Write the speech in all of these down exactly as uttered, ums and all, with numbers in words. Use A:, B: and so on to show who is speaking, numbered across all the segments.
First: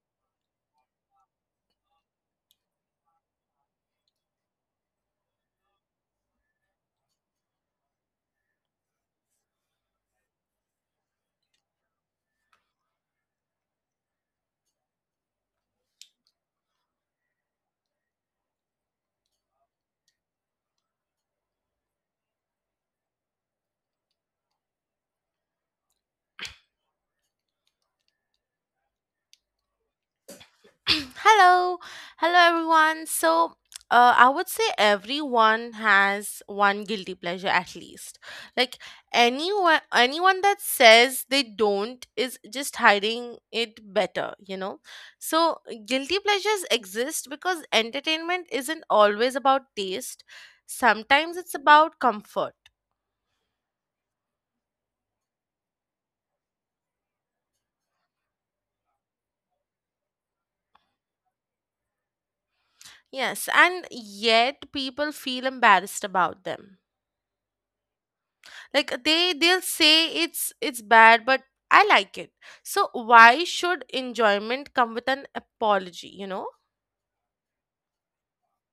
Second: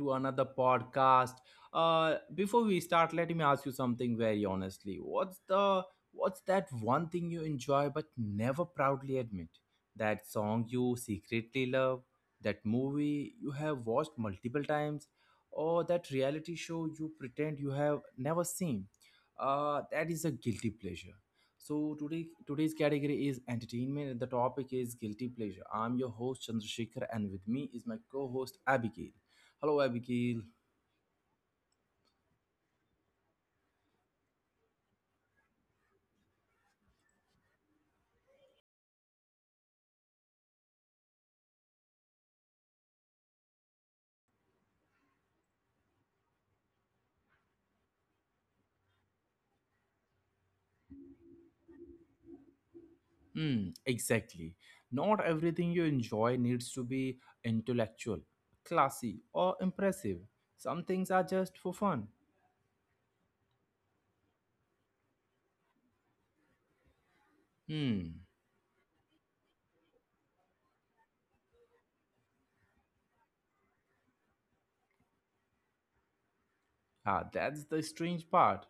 A: to another podcast. Uh, before we start, let me ask you something very honestly. What's the what's that one thing you enjoy but never proudly admit? That song you secretly love, that movie you have watched multiple times, or that reality show you pretend you have never seen. Uh, that is a guilty pleasure. So today today's category is entertainment and the topic is guilty pleasure. I'm your host Chandrasekhar, and with me is my co-host Abigail. Hello, Abigail.
B: Hello, hello everyone. So, uh, I would say everyone has one guilty pleasure at least. Like anyone, anyone that says they don't is just hiding it better, you know. So, guilty pleasures exist because entertainment isn't always about taste. Sometimes it's about comfort.
A: Hmm, exactly. Not everything you enjoy needs to be intellectual, classy, or impressive. Some things are just for fun.
B: Yes, and yet people feel embarrassed about them.
A: Hmm.
B: Like they they'll say it's it's bad but I like it, so why should enjoyment come with an apology, you know?
A: Ah, that's the strange part.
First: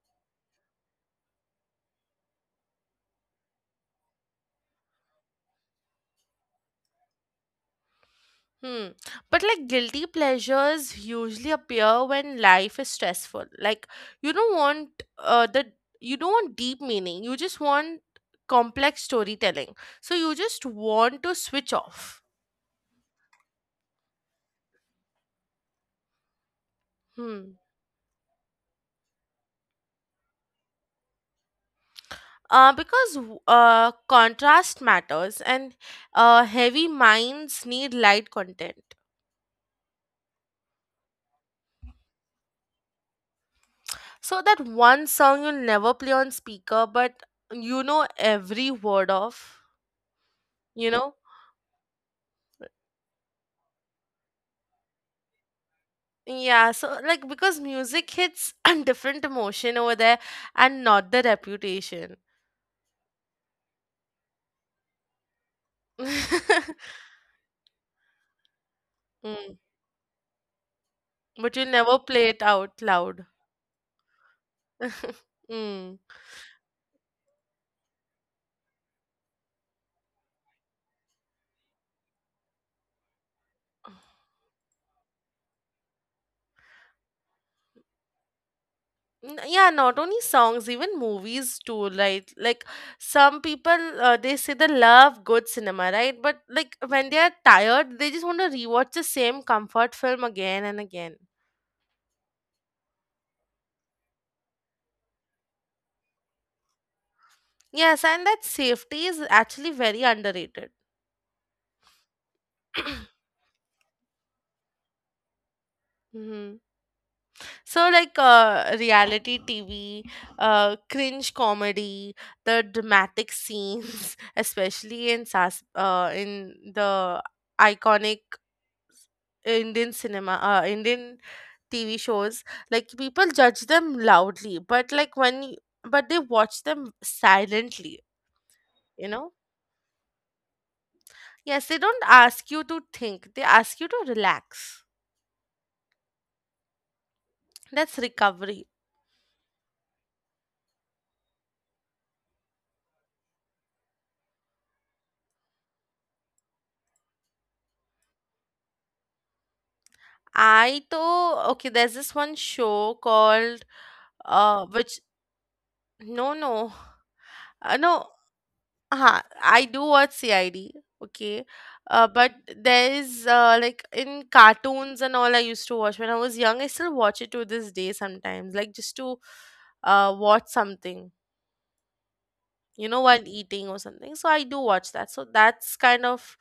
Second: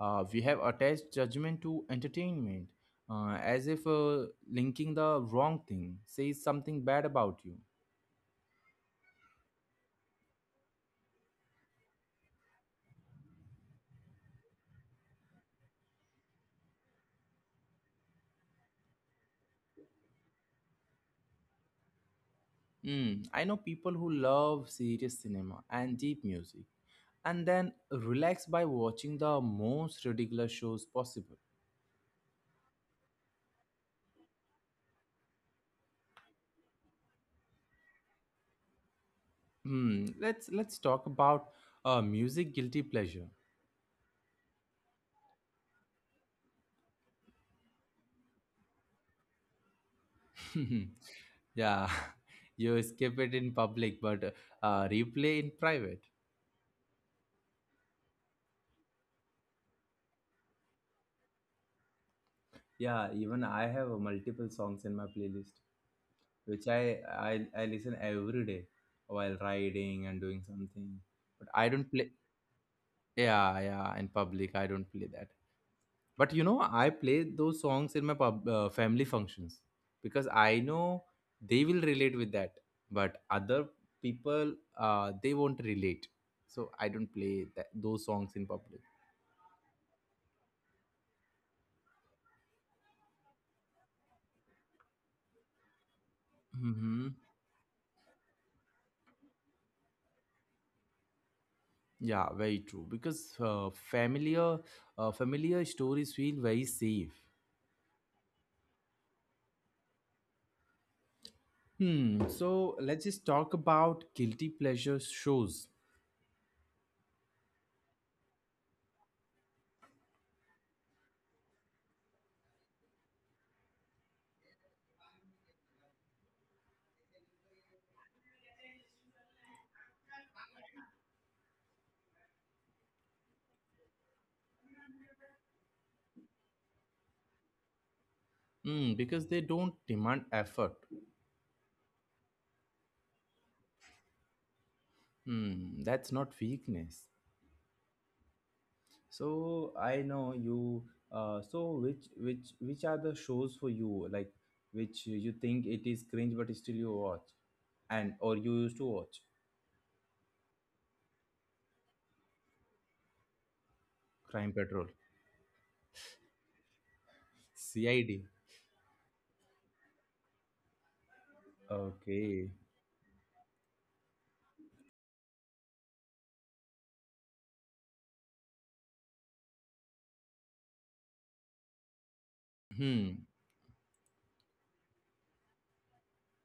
A: Uh, we have attached judgment to entertainment, uh, as if uh, linking the wrong thing says something bad about you.
B: Hmm, but like guilty pleasures usually appear when life is stressful. Like you don't want uh the you don't want deep meaning, you just want complex storytelling, so you just want to switch off.
A: Mm, I know people who love serious cinema and deep music and
B: Hmm
A: then relax by watching the most ridiculous shows possible.
B: uh, Because w- uh, contrast matters, and uh, heavy minds need light content.
A: Hmm, let's let's talk about uh, music guilty pleasure.
B: So that one song you never play on speaker, but you know every word of, you know?
A: yeah, you skip it in public but uh, replay in private.
B: Yeah, so like because music hits a different emotion over there and not the reputation.
A: Yeah, even I have uh, multiple songs in my playlist which I, I I listen every day while
B: Mm.
A: riding and doing something. But
B: But you
A: I don't
B: never
A: play.
B: play it out loud.
A: Yeah, yeah, in public I don't play that.
B: Mm.
A: But you know, I play those songs in my pub, uh, family functions, because I know they will relate with that. But other people, uh, they won't relate. So I don't play that, those songs in public.
B: N- Yeah, not only songs, even movies too, right? Like some people, uh, they say they love good cinema, right? But like
A: Hmm.
B: when they are tired, they just want to rewatch the same comfort film again and again.
A: Yeah, very true. Because uh, familiar, uh, familiar stories feel very safe.
B: Yes, and that safety is actually very underrated.
A: Hmm. So let's just talk about guilty pleasure shows.
B: Mhm. So, like uh, reality T V, uh, cringe comedy, the dramatic scenes, especially in Sas- uh, in the iconic Indian cinema, uh, Indian T V shows, like people judge them loudly, but like when, y- but they watch them silently,
A: Hmm.
B: you
A: Because
B: know?
A: they don't demand effort.
B: Yes, they don't ask you to think, they ask you to relax.
A: Hmm. That's not weakness.
B: That's recovery.
A: So I know you. Uh, so which which which are the shows for you, like which you think it is cringe but still you watch, and or you used to watch.
B: I though okay, there's this one show called
A: Crime
B: uh
A: Patrol,
B: which, no, no, uh, no,
A: C I D.
B: huh, I do watch C I D, okay. Uh but
A: Okay.
B: there is uh like in cartoons and all, I used to watch when I was young. I still watch it to this day, sometimes, like just to uh watch something, you know,
A: Hmm.
B: while eating or something. So I do watch that, so that's kind of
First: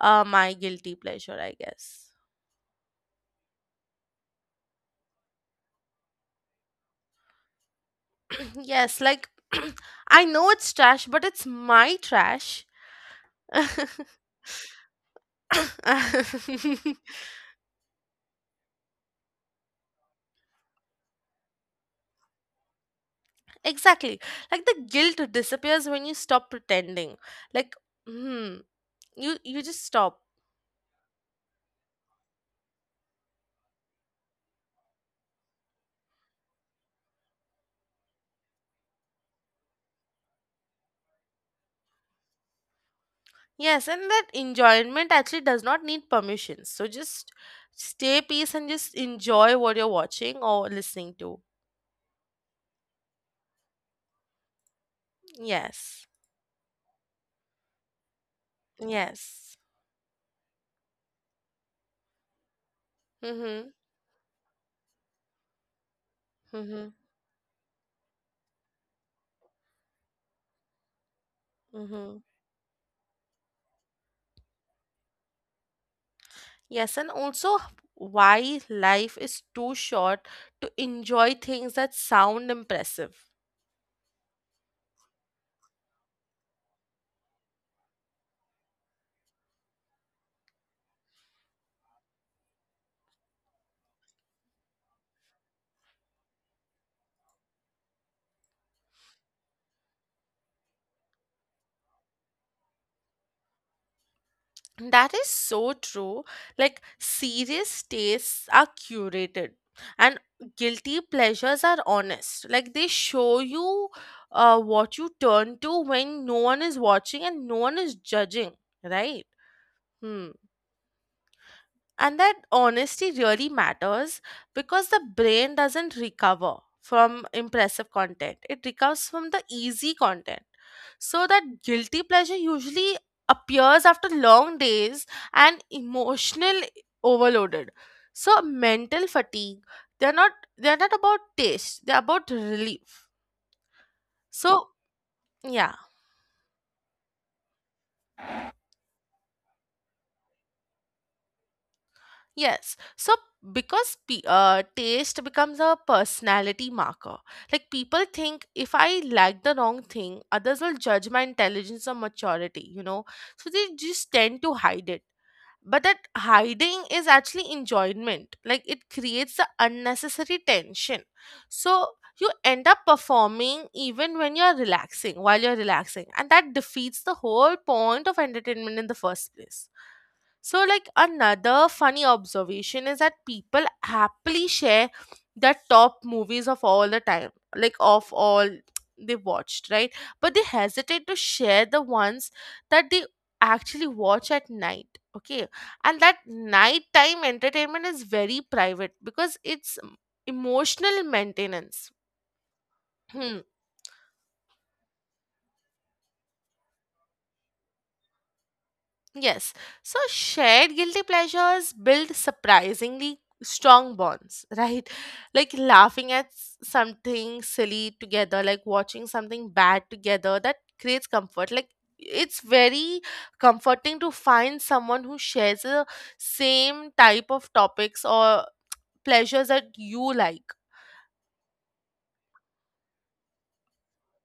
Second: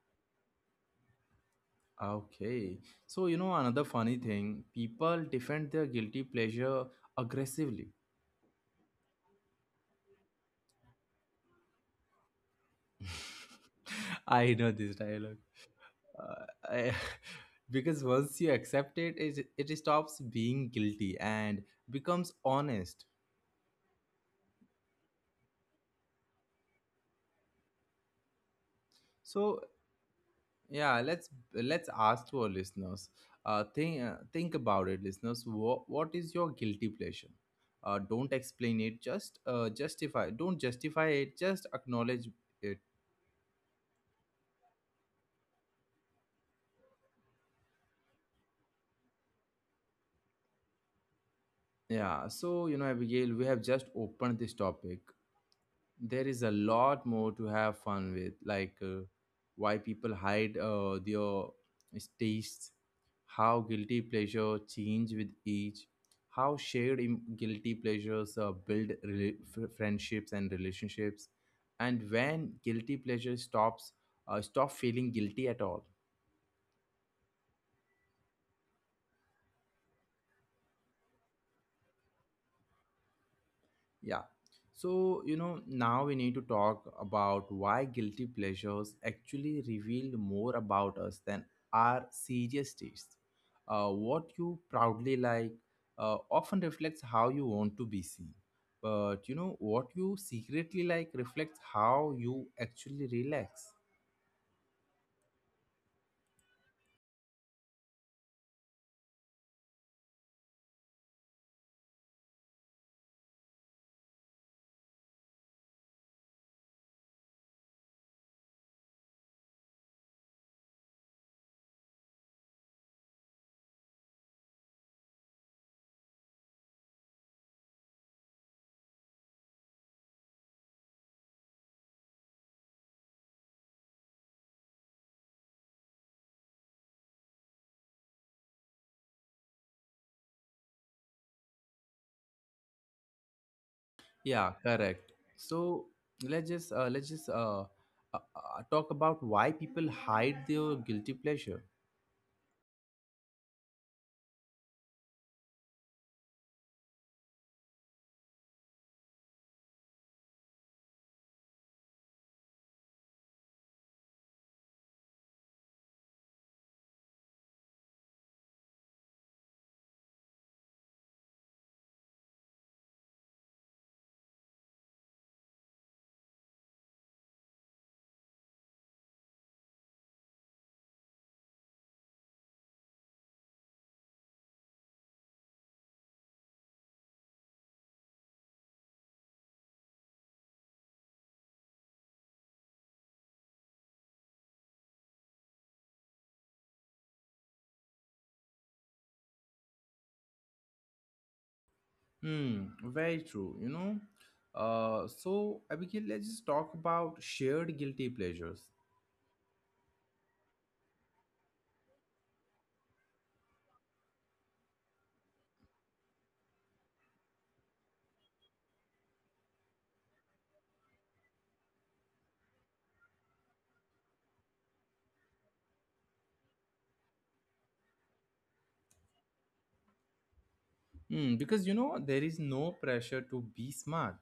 B: uh my guilty pleasure, I guess.
A: Okay. So you know another funny thing, people defend their guilty pleasure aggressively.
B: Yes, like I know it's trash, but it's my trash.
A: I know this dialogue. Uh, I, because once you accept it, it, it stops being guilty and becomes honest.
B: Exactly. Like the guilt disappears when you stop pretending. Like, hmm, you
A: So
B: you just stop.
A: yeah, let's let's ask to our listeners. Uh, think uh, think about it, listeners. What what is your guilty pleasure? Uh, don't explain it. Just uh, justify. Don't justify it. Just acknowledge it.
B: Yes, and that enjoyment actually does not need permission. So just stay peace and just enjoy what you're watching or listening to.
A: Yeah. So you know, Abigail, we have just opened this topic.
B: Yes.
A: There is a lot more to have fun with, like uh,
B: Yes.
A: why people hide uh, their tastes, how
B: Mhm.
A: guilty pleasure change with age, how
B: Mhm.
A: shared im- guilty pleasures uh, build rela- f- friendships and relationships, and
B: Mhm.
A: when guilty pleasure stops uh, stop feeling guilty at all.
B: Yes, and also why life is too short to enjoy things that sound impressive.
A: Yeah. So, you know, now we need to talk about why guilty pleasures actually reveal more about us than our serious tastes. Uh, what you proudly like uh, often reflects how you want to be seen. But, you know, what you secretly like reflects how you actually relax.
B: That is so true. Like, serious tastes are curated, and guilty pleasures are honest. Like, they show you uh, what you turn to when no one is watching and no one is judging, right? Hmm. And that honesty really matters because the brain doesn't recover from impressive content, it recovers from the easy content. So, that guilty pleasure usually appears after long days and emotional overloaded. So, mental fatigue, they're not they're not about taste, they're about relief.
A: Yeah,
B: So,
A: correct.
B: yeah.
A: So, let's just uh, let's just uh, uh, uh, talk about why people hide their guilty pleasure.
B: Yes. So because pe- uh, taste becomes a personality marker. Like people think, if I like the wrong thing, others will judge my intelligence or maturity, you know. So they just tend to hide it, but that hiding is actually enjoyment. Like it creates the unnecessary tension, so you end up performing even when you're relaxing while you're relaxing, and that defeats the whole point of entertainment in the first place. So like another funny observation is that people happily share their top movies of all the time, like of all they watched, right? But they hesitate to share the ones that they actually watch at night, okay? And that nighttime entertainment is very private, because it's um, emotional maintenance.
A: Hmm, very
B: Hmm,
A: true, you know. Uh, so, Abigail, let's just talk about shared guilty pleasures.
B: yes, so shared guilty pleasures build surprisingly strong bonds, right? Like laughing at s- something silly together, like watching something bad together, that creates comfort. Like it's very comforting to find someone who shares the same type of topics or pleasures that you like.
A: Hmm, because, you know, there is no pressure to be smart.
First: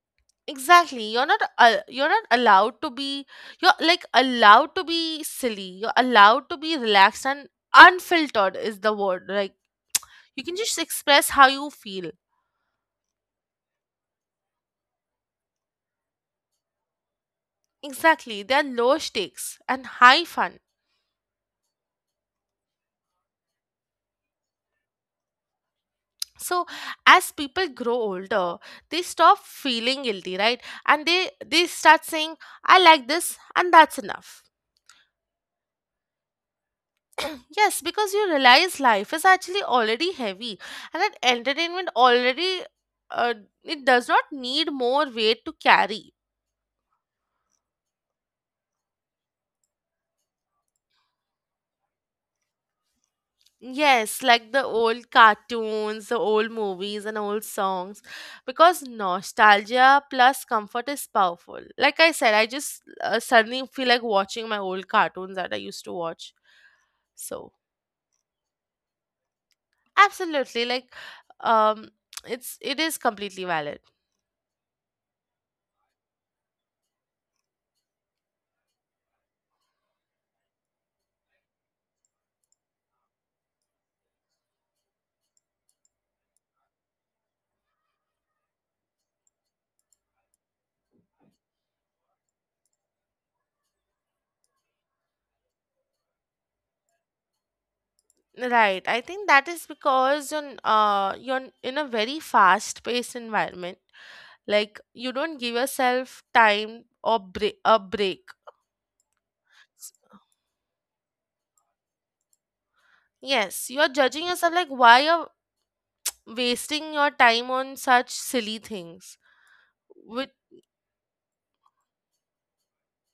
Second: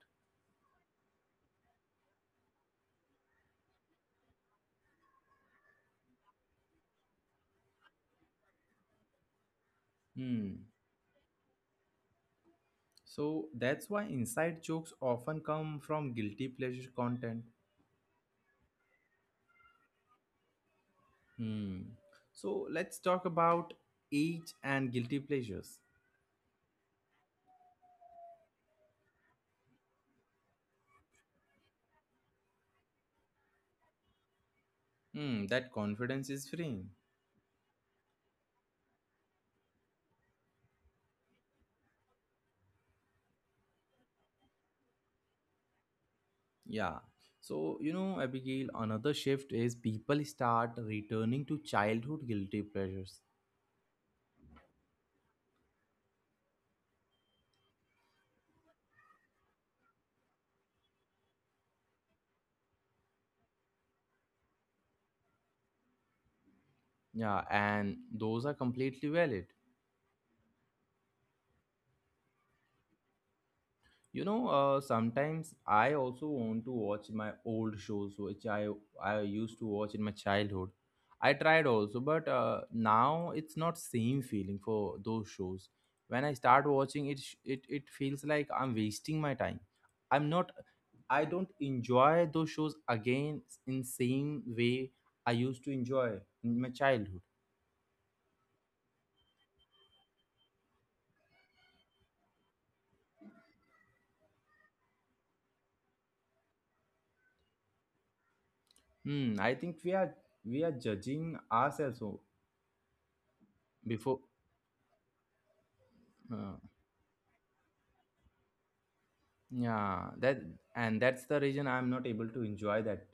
B: Exactly. You're not uh, you're not allowed to be, you're like allowed to be silly. You're allowed to be relaxed, and unfiltered is the word. Like you can
A: Hmm.
B: just express how you feel.
A: So, that's why inside jokes often come from guilty pleasure content.
B: Exactly. There are low stakes and high fun.
A: Hmm. So, let's talk about age and guilty pleasures.
B: So as people grow older, they stop feeling guilty, right? And they they start saying, I like this and that's enough.
A: Hmm, that confidence is freeing.
B: Yes, because you realize life is actually already heavy, and that entertainment already uh, it does not need more weight to carry.
A: Yeah. So, you know, Abigail, another shift is people start returning to childhood guilty pleasures.
B: Yes, like the old cartoons, the old movies and old songs, because nostalgia plus comfort is powerful. Like I said, I just uh, suddenly feel like watching my old cartoons that I used to watch.
A: Yeah,
B: So,
A: and those are completely valid.
B: absolutely, like um it's it is completely valid.
A: You know, uh, sometimes I also want to watch my old shows, which I I used to watch in my childhood. I tried also, but uh, now it's not same feeling for those shows. When I start watching it, sh- it it feels like I'm wasting my time. I'm not. I don't enjoy those shows again in same way I used to enjoy in my childhood.
B: Right. I think that is because in, uh, you're in a very fast-paced environment. Like you don't give yourself time or break a break.
A: Hmm, I think
B: S-
A: we are we are judging ourselves o-
B: Yes, you're
A: before.
B: judging yourself, like why you're
A: Uh,
B: wasting your time on such silly things.
A: yeah,
B: With
A: that and that's the reason I'm not able to enjoy that.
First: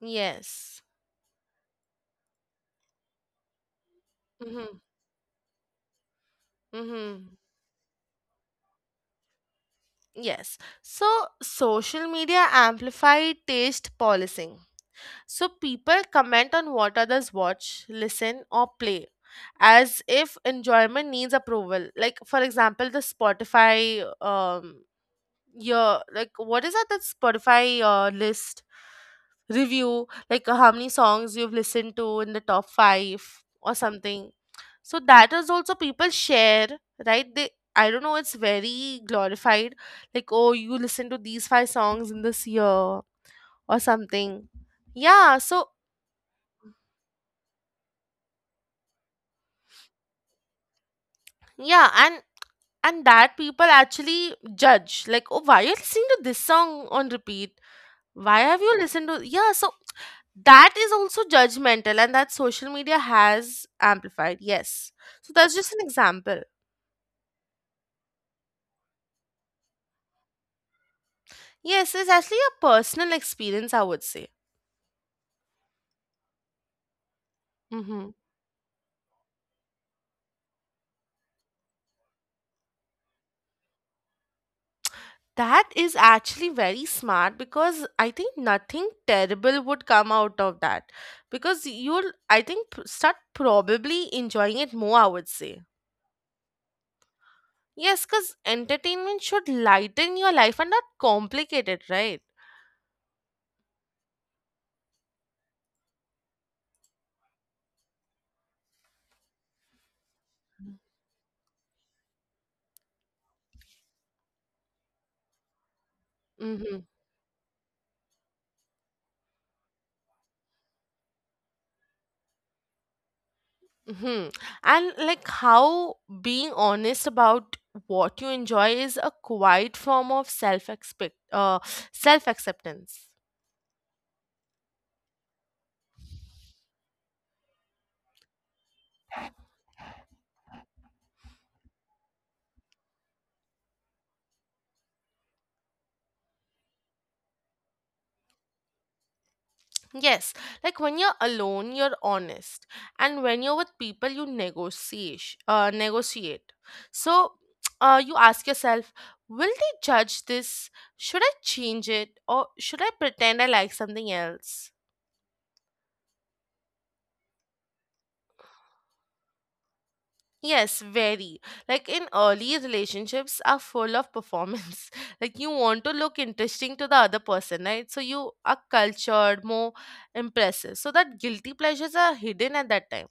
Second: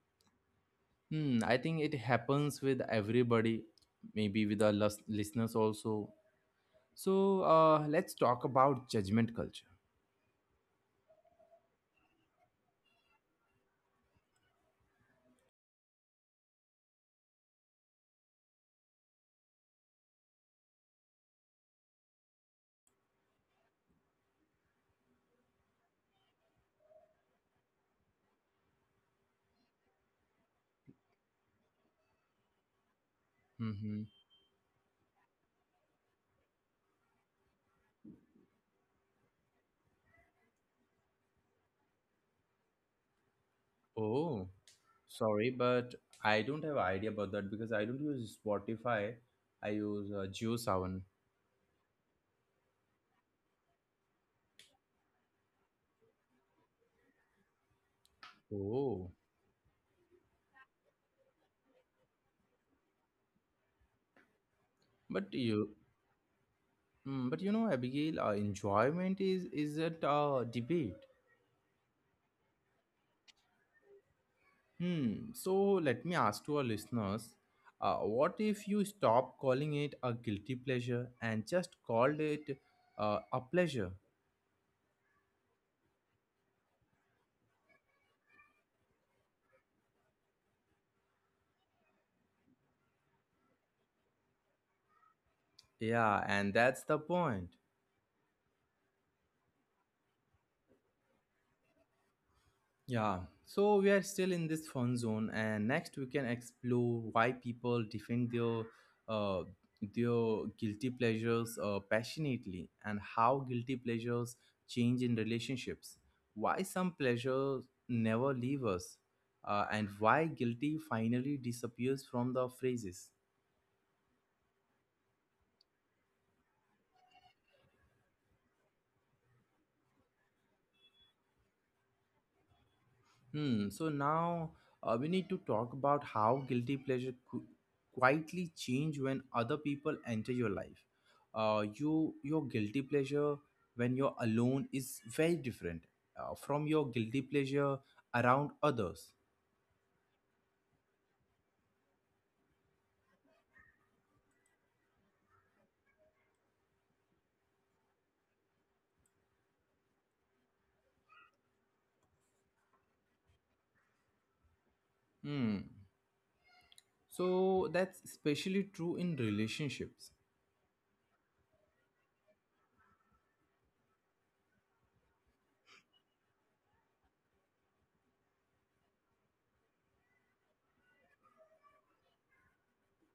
B: yes.
A: Hmm, I think it happens with everybody, maybe with our
B: Mm-hmm.
A: lis- listeners also.
B: Mm-hmm.
A: So uh, let's talk about judgment culture.
B: Yes. So social media amplified taste policing. So people comment on what others watch, listen, or play, as if enjoyment needs approval. Like, for example, the Spotify, um, your like, what is that, that Spotify uh, list review? Like, uh, how many songs you've listened to in the top five or
A: Mm-hmm.
B: something. So, that is also people share, right? They, I don't know, it's very glorified. Like, oh, you listen to these five songs in this year or
A: Oh,
B: something. Yeah,
A: sorry,
B: so
A: but I don't have idea about that because I don't use Spotify. I use uh, JioSaavn.
B: yeah, and and that people actually judge, like, oh, why are you listening to this song on repeat? Why have you
A: Oh,
B: listened to, yeah? So that is also judgmental, and that social media has amplified. Yes,
A: but
B: so that's
A: you,
B: just an example.
A: mm, but you know, Abigail, uh, enjoyment is isn't a debate.
B: Yes, it's actually a personal experience, I would say.
A: Hmm. So let me ask to our listeners, uh,
B: Mm-hmm.
A: what if you stop calling it a guilty pleasure and just called it uh, a pleasure?
B: That is actually very smart, because I think nothing terrible would come out of that, because you'll, I think, p- start probably enjoying it more, I would say.
A: Yeah, and that's the point.
B: Yes, because entertainment should lighten your life and not complicate it, right?
A: Yeah, so we are still in this fun zone, and next we can explore why people defend their uh, their guilty pleasures uh, passionately, and how guilty pleasures change in relationships. Why
B: Mm-hmm.
A: some pleasures never leave us, uh, and why guilty finally disappears from the phrases.
B: Mm-hmm. And like how being honest about what you enjoy is a quiet form of self expect uh self acceptance.
A: Hmm. So now, uh, we need to talk about how guilty pleasure qu- quietly change when other people enter your life. Uh, you your guilty pleasure when you're alone is very different uh, from your guilty pleasure around others.
B: Yes, like when you're alone, you're honest, and when you're with people, you negotiate. Uh, negotiate. So, uh, you ask yourself, will they judge this? Should I change it, or should I pretend I like something else?
A: Hmm. So that's especially true in relationships.
B: Yes, very. Like in early relationships, are full of performance. Like you want to look interesting to the other person, right? So you are cultured, more impressive. So that guilty pleasures are hidden at that time.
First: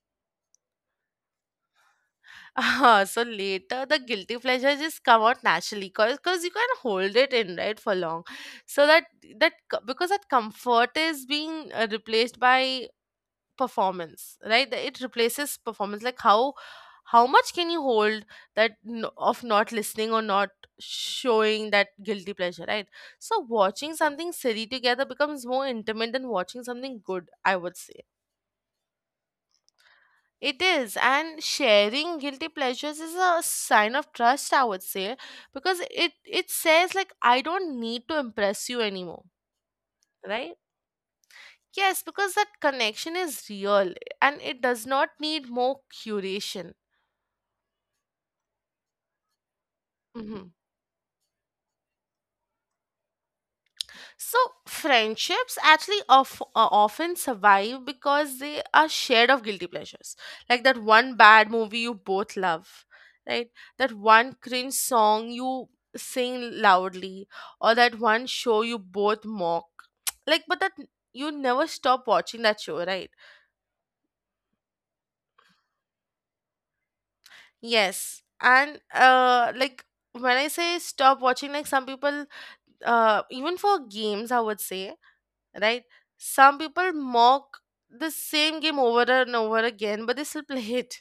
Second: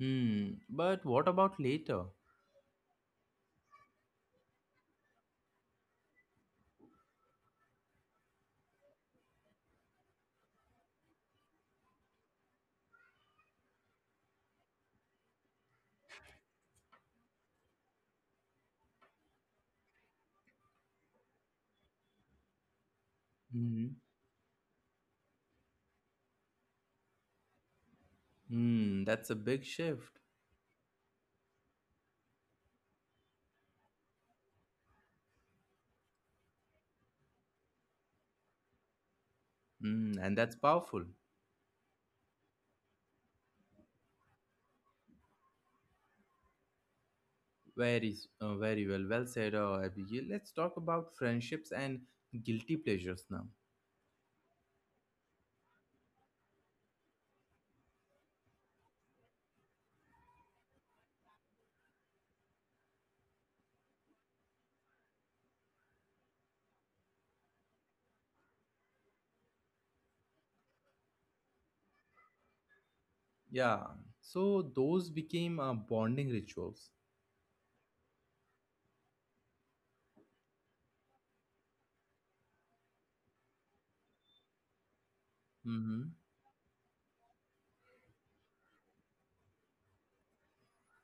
A: Hmm. But what about later?
B: uh So later, the guilty pleasure just come out naturally, cause, cause you can hold it in, right, for long. So that that co- because that comfort is being uh, replaced by performance, right? That it replaces performance. Like how how much can you hold that n- of not listening or not showing that guilty pleasure, right? So watching
A: Hmm.
B: something silly together becomes more intimate than watching something good, I would say.
A: Hmm. That's a big shift.
B: It is, and sharing guilty pleasures is a sign of trust, I would say, because it it says like, I don't need to impress you anymore,
A: Hmm. And
B: right?
A: that's powerful.
B: Yes, because that connection is real and it does not need more curation.
A: Very, uh, very well. Well said, uh, Abigail. Let's
B: Mhm.
A: talk about friendships and guilty pleasures now.
B: So, friendships actually of, uh, often survive because they are shared of guilty pleasures. Like that one bad movie you both love, right? That one cringe song you sing loudly, or that one show you both mock. Like, but that you never stop watching that show, right?
A: Yeah. So those became uh, bonding rituals.
B: Yes. And, uh, like, when I say stop watching, like, some people uh, even for games, I would say, right?
A: Hmm.
B: Some people mock the same game over and over again, but they still play it.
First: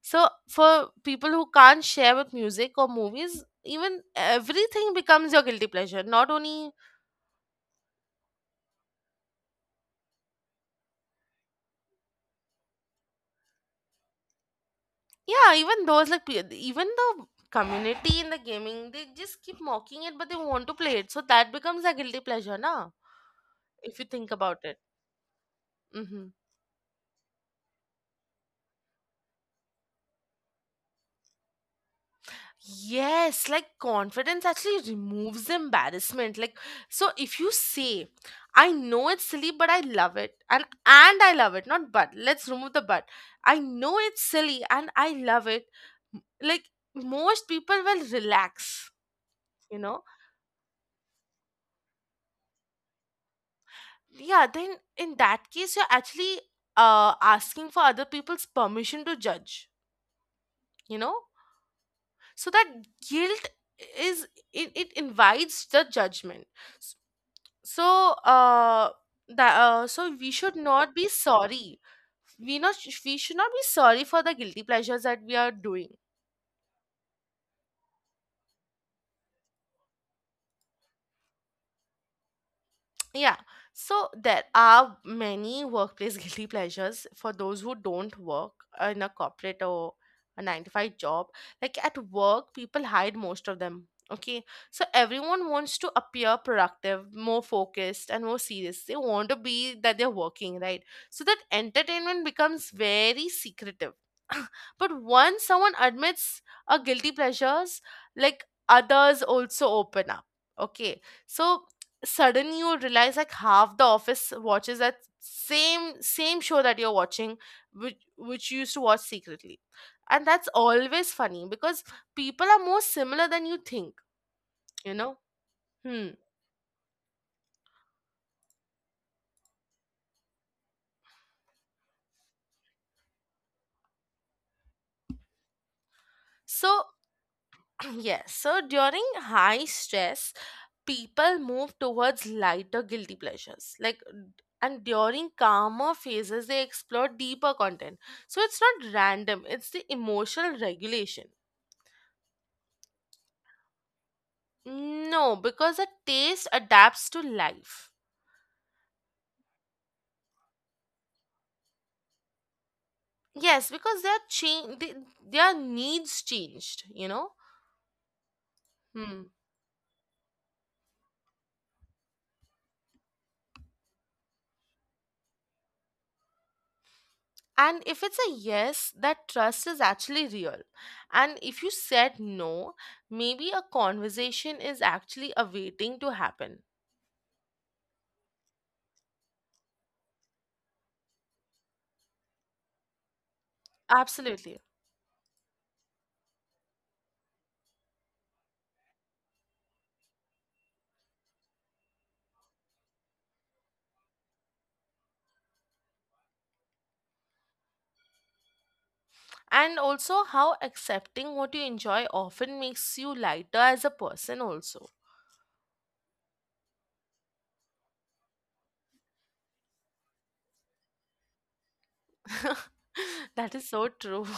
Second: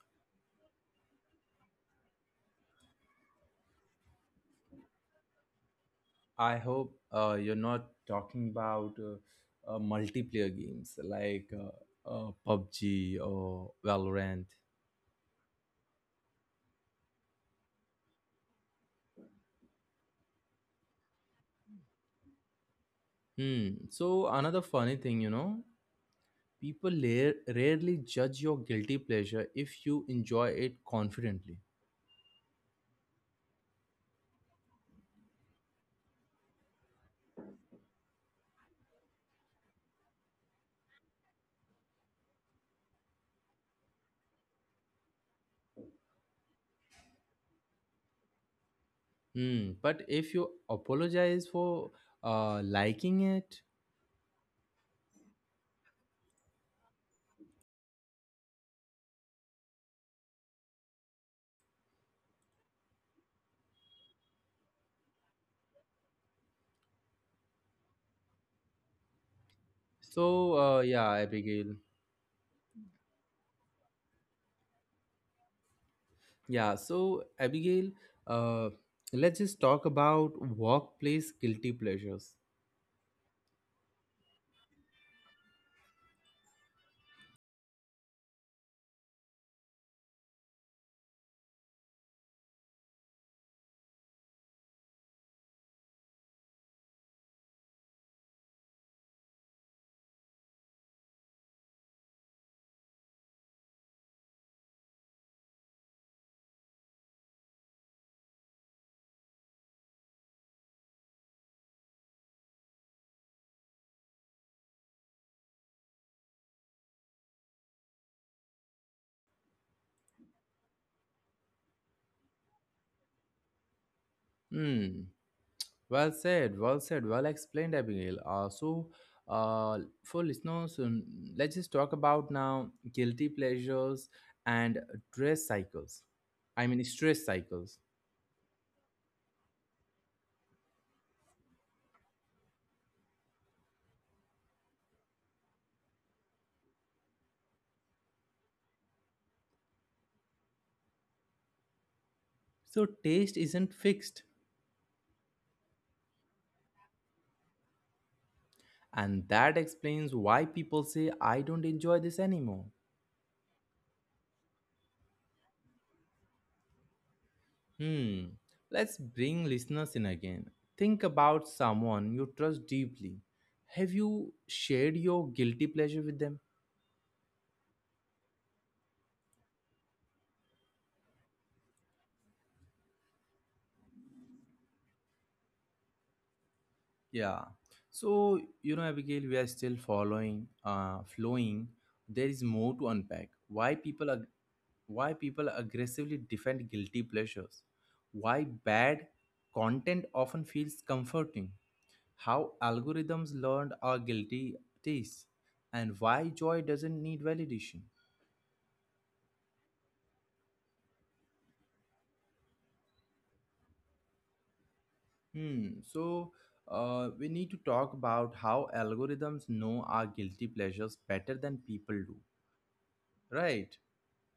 B: So, for people who can't share with music or movies, even everything becomes your guilty pleasure. Not
A: I
B: only,
A: hope uh, you're not talking about uh, uh, multiplayer games like uh, uh, PUBG or Valorant.
B: yeah, even those, like, pe- even the community in the gaming, they just keep mocking it, but they want to play it. So, that becomes a guilty pleasure, na?
A: Hmm.
B: If you
A: So
B: think about
A: another
B: it.
A: funny thing, you know,
B: Mm-hmm.
A: people la- rarely judge your guilty pleasure if you enjoy it confidently.
B: Yes, like confidence actually removes the embarrassment. Like so if you say, I know it's silly but I love it, and and I love it, not but. Let's remove the but. I know it's silly and I love it. Like most people will relax,
A: Hmm.
B: you know?
A: But if you apologize for uh, liking it,
B: Yeah, then in that case you're actually uh asking for other people's permission to judge, you know? So that guilt is it, it invites the judgment. So uh that uh, so we
A: so
B: should
A: uh,
B: not be
A: yeah, Abigail.
B: sorry, we not sh- we should not be sorry for the guilty pleasures that we are doing.
A: Yeah, so Abigail, uh, let's just talk about workplace guilty pleasures.
B: Yeah. So there are many workplace guilty pleasures for those who don't work in a corporate or a nine to five job. Like at work, people hide most of them. Okay. So everyone wants to appear productive, more focused, and more serious. They want to be that they're working, right? So that entertainment becomes very secretive. but once someone admits a guilty pleasures, like others also open up. Okay. So suddenly you realize like half the office watches that same same show that you're watching, which which you used to watch secretly, and that's always funny because people are more similar than you think you
A: Hmm.
B: know hmm
A: Well said, well said, well explained, Abigail. Uh, so, uh, for listeners, um, let's just talk about now guilty pleasures and dress cycles. I
B: so
A: mean, stress cycles.
B: yes so during high stress people move towards lighter guilty pleasures like d- and during calmer phases they explore deeper content. So it's not random, it's the emotional regulation.
A: So, taste isn't fixed.
B: No, because a taste adapts to life.
A: And that explains why people say, I don't enjoy this anymore.
B: Yes, because their change, their needs changed, you know.
A: Hmm, let's
B: Hmm.
A: bring listeners in again. Think about someone you trust deeply. Have you shared your guilty pleasure with them?
B: And if it's a yes, that trust is actually real. And if you said no, maybe a conversation is actually awaiting to happen.
A: Yeah. So, you know, Abigail, we are still following, uh, flowing. There is more to unpack. Why people are
B: Absolutely.
A: why people aggressively defend guilty pleasures, why bad content often feels comforting, how algorithms learned our guilty tastes, and why joy doesn't need validation.
B: And also, how accepting what you enjoy often makes you lighter as a person, also.
A: Hmm. So uh, we need to talk about how algorithms know our guilty pleasures better than people do,
B: that is
A: right?
B: so true.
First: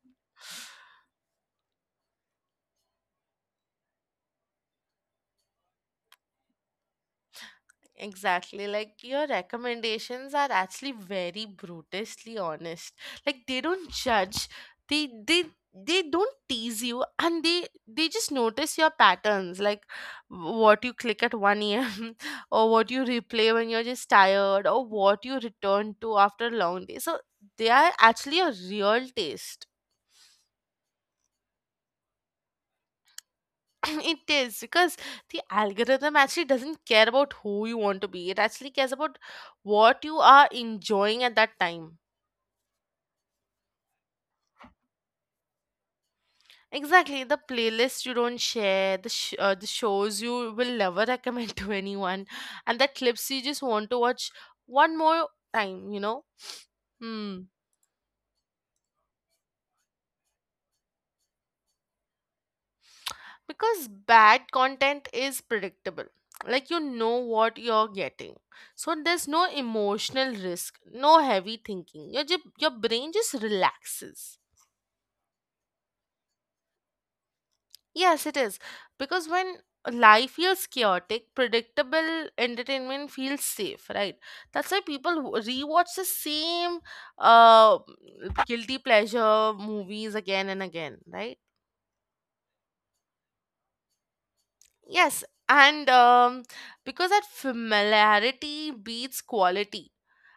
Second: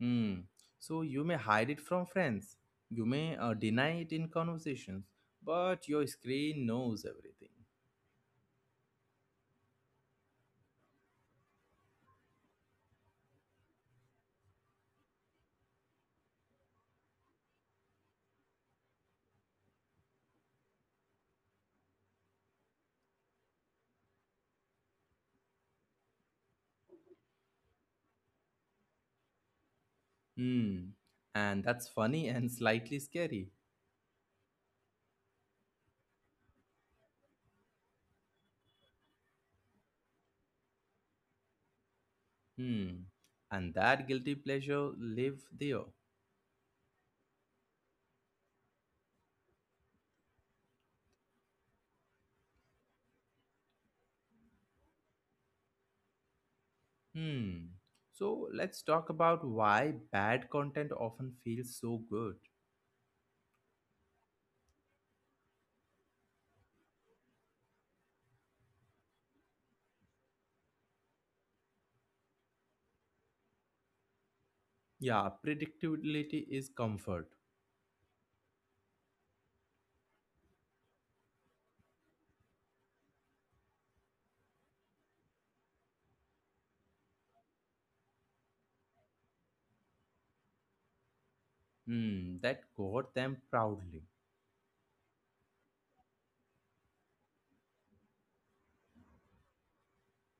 A: Hmm. So you may hide it from friends, you may uh, deny it in conversations, but your screen knows everything.
B: Exactly. Like your recommendations are actually very brutishly honest. Like they don't judge. They they they don't tease you, and they they just notice your patterns, like w- what you click at one a.m. or what you replay when you're just tired, or what you return to after a long day. So they are actually a real taste.
A: Hmm. And that's funny and slightly scary.
B: it is because the algorithm actually doesn't care about who you want to be. It actually cares about what you are enjoying at that time.
A: Hmm. And that guilty pleasure live there.
B: Exactly, the playlist you don't share, the sh- uh, the shows you will never recommend to anyone, and the clips you just want to watch one more time. You know, hmm.
A: Hmm. So let's talk about why bad content often feels so good.
B: because bad content is predictable. Like you know what you're getting. So there's no emotional risk, no heavy thinking. Your ju- your brain just relaxes.
A: Yeah, predictability is comfort.
B: Yes, it is. Because when life feels chaotic, predictable entertainment feels safe, right? That's why people w- rewatch the same uh, guilty pleasure movies again and again, right?
A: Hmm, that got them proudly.
B: Yes. And um, because that familiarity beats quality.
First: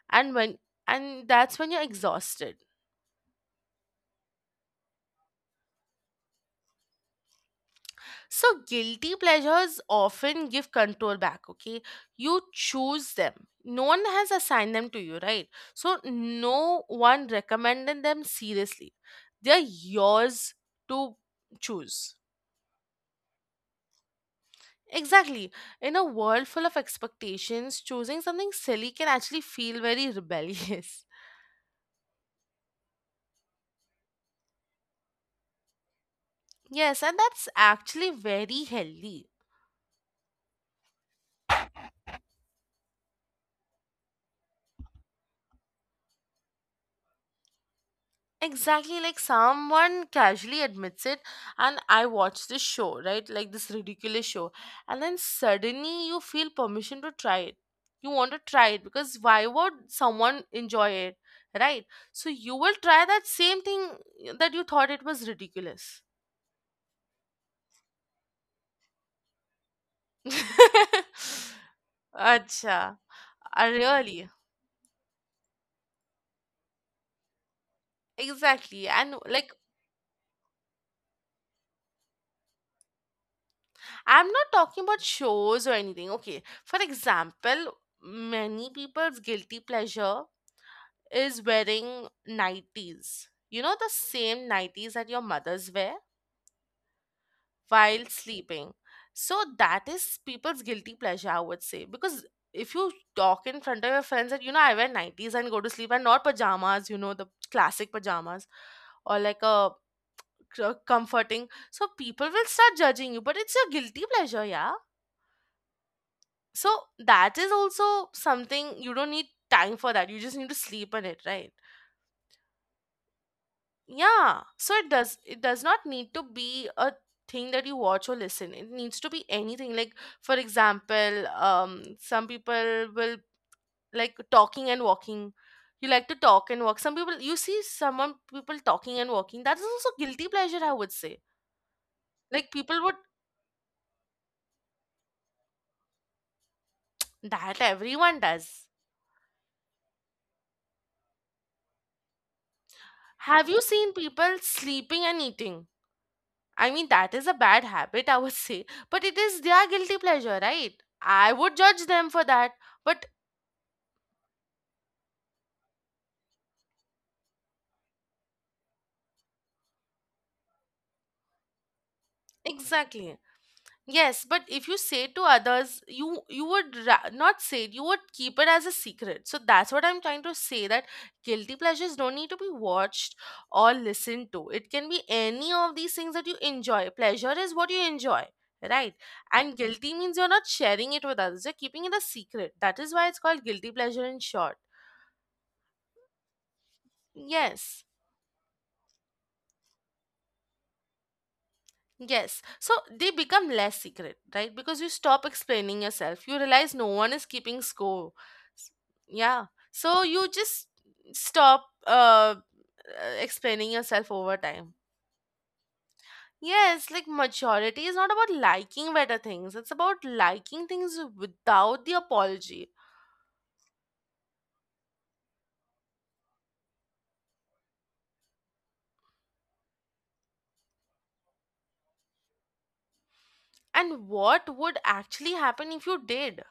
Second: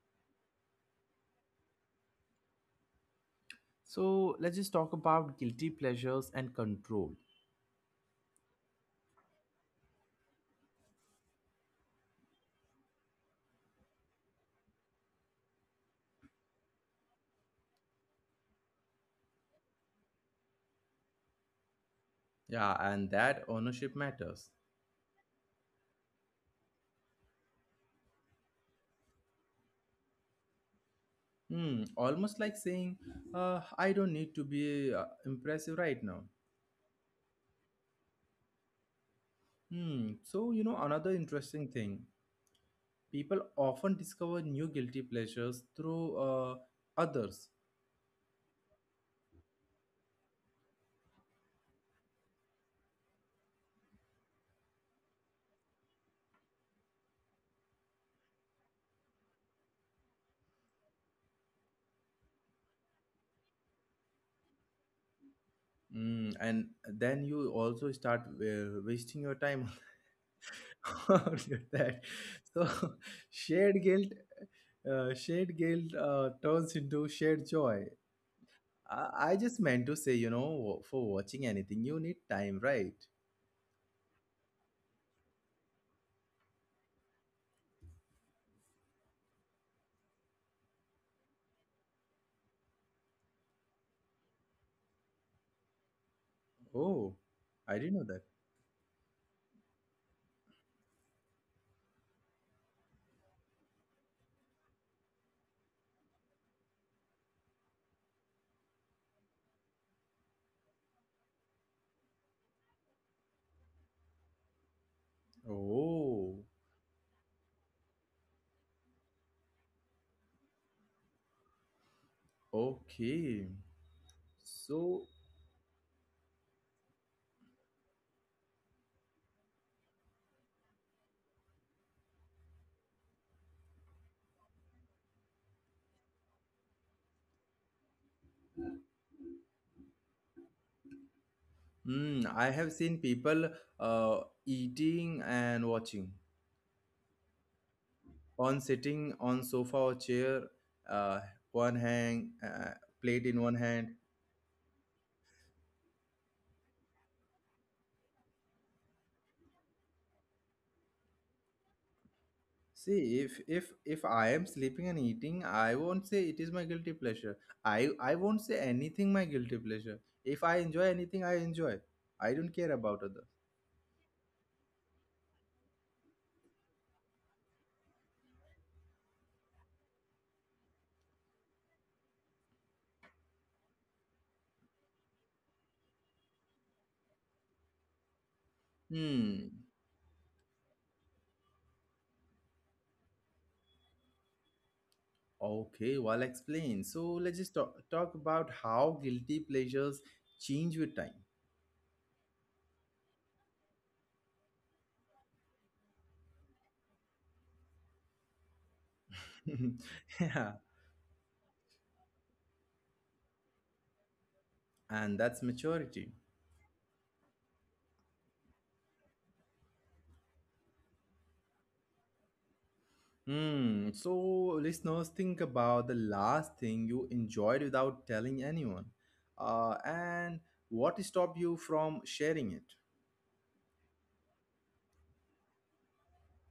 B: And when and that's when you're exhausted.
A: So let's just talk about guilty pleasures and control.
B: So, guilty pleasures often give control back, okay? You choose them. No one has assigned them to you, right? So, no one recommended them seriously. They're yours to choose.
A: Yeah, and that ownership matters.
B: Exactly. In a world full of expectations, choosing something silly can actually feel very rebellious.
A: Hmm, almost like saying, uh, I don't need to be uh, impressive right now.
B: Yes, and that's actually very healthy.
A: Hmm, so you know, another interesting thing, people often discover new guilty pleasures through uh, others.
B: Exactly, like someone casually admits it, and I watched this show, right? Like this ridiculous show, and then suddenly you feel permission to try it. You want to try it because why would someone enjoy it, right? So you will try that same thing that you thought it was ridiculous.
A: Mm, and then you also start uh, wasting your time on that. So
B: Acha, uh,
A: shared guilt,
B: really?
A: uh, shared guilt uh, turns into shared joy.
B: Exactly, and
A: I, I
B: like
A: just meant to say, you know, wa- for watching anything, you need time, right?
B: I'm not talking about shows or anything. Okay. For example, many people's guilty pleasure is wearing nighties. You know, the same nighties that your mothers wear
A: Oh, I didn't know
B: while
A: that.
B: sleeping. So that is people's guilty pleasure, I would say. Because if you talk in front of your friends that, you know, I wear nighties and go to sleep and not pajamas, you know, the classic pajamas or like a c- comforting. So people will start judging you, but it's your guilty pleasure, yeah.
A: Oh,
B: So that is also something you don't need time for that. You just need to sleep on it, right?
A: okay.
B: Yeah. So it
A: So,
B: does it does not need to be a thing that you watch or listen. It needs to be anything. Like for example, um some people will like talking and walking. You like to talk and walk. Some people you see someone people talking and walking. That is also guilty pleasure, I would say.
A: mm,
B: Like
A: I have
B: people would
A: seen people uh, eating and watching.
B: that everyone
A: On
B: does.
A: sitting on sofa or chair, uh, one hand, uh, plate in
B: Have
A: one
B: you
A: hand.
B: seen people sleeping and eating? I mean, that is a bad habit, I would say. But it is their guilty pleasure, right? I would judge them for that.
A: See,
B: But
A: if if if I am sleeping and eating, I won't say it is my guilty pleasure. I i won't say anything my guilty pleasure. If I enjoy anything, I enjoy. I don't care about
B: exactly.
A: others.
B: Yes, but if you say to others, you you would ra- not say it, you would keep it as a secret. So that's what I'm trying to say, that guilty pleasures don't need to be watched or listened to. It can be any of these things that you enjoy. Pleasure is what you enjoy, right?
A: Hmm.
B: And guilty means you're not sharing it with others. You're keeping it a secret. That is why it's called guilty pleasure in short.
A: Okay, well explained. So let's just talk,
B: Yes.
A: talk about how guilty pleasures change with
B: Yes. So they become less secret, right? Because you stop explaining yourself. You realize no one is keeping score. S- Yeah.
A: time.
B: So you
A: yeah,
B: just stop uh, uh, explaining yourself over time.
A: and that's maturity.
B: Yes, like maturity is not about liking better things. It's about liking things without the apology.
A: Hmm. So, listeners, think about the last thing you enjoyed without telling anyone, uh, and what stopped you from sharing it?
B: And what would actually happen if you did?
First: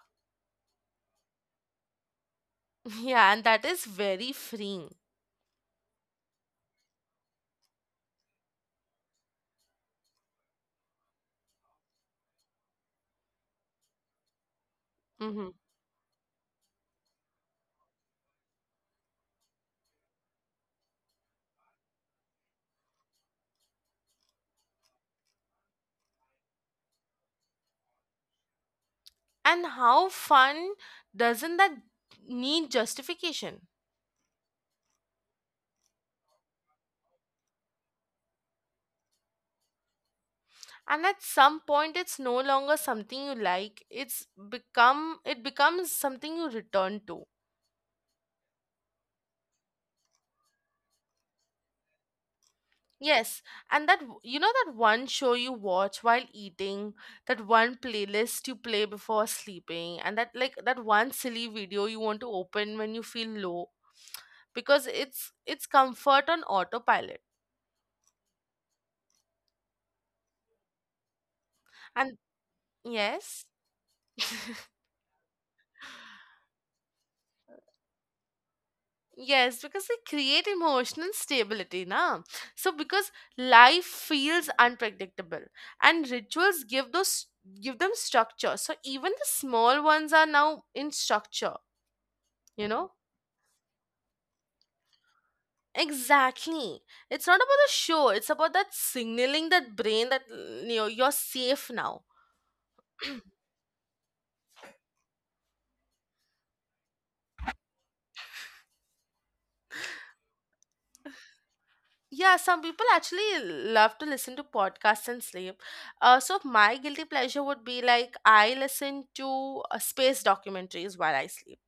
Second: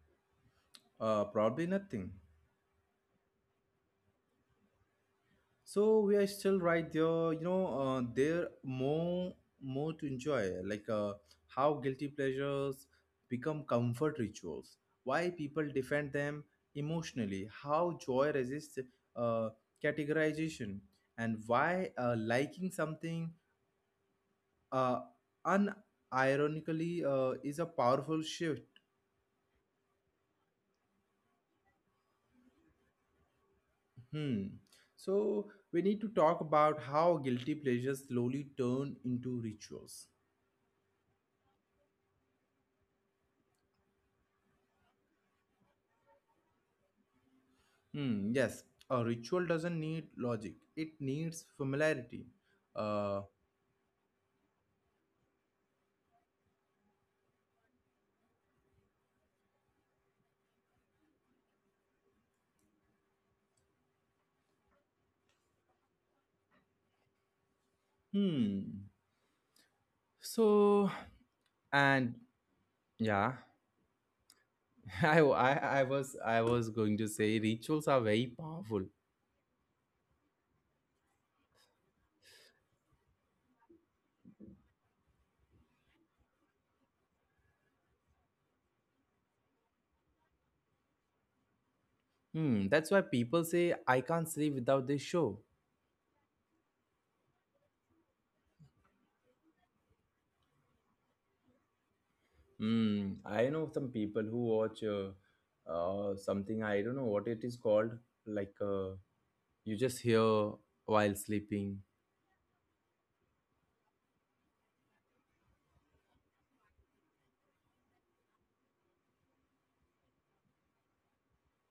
A: Uh, probably nothing.
B: Yeah, and that is very freeing.
A: So we are still right there. You know, uh, there more more to enjoy. Like, uh, how guilty pleasures become comfort rituals. Why
B: Hmm.
A: people defend them emotionally. How joy resists uh, categorization, and why uh, liking something uh, unironically uh, is a powerful shift.
B: And how fun doesn't that need justification?
A: Hmm. So we need to talk about how guilty pleasures slowly turn into rituals.
B: And at some point it's no longer something you like, it's become it becomes something you return to.
A: Hmm. Yes, a ritual doesn't need logic; it needs familiarity. Uh.
B: Yes, and that w- you know, that one show you watch while eating, that one playlist you play before sleeping, and that, like, that one silly video you want to open when you feel low, because it's it's comfort on autopilot.
A: Hmm. So and
B: and
A: yeah,
B: yes
A: I, I I was I was going to say rituals are very powerful.
B: Yes, because they create emotional stability na. So because life feels unpredictable, and rituals give those give them structure. So even the small ones are now in structure,
A: Hmm.
B: you
A: That's
B: know?
A: why people say I can't sleep without this show.
B: Exactly. It's not about the show, it's about that signaling that brain that you know you're safe now.
A: Mm, I know some people who watch uh, uh, something, I don't know what it is called, like uh, you just hear while sleeping.
B: Yeah, some people actually love to listen to podcasts and sleep. Uh, so my guilty pleasure would be like I listen to uh, space documentaries while I sleep.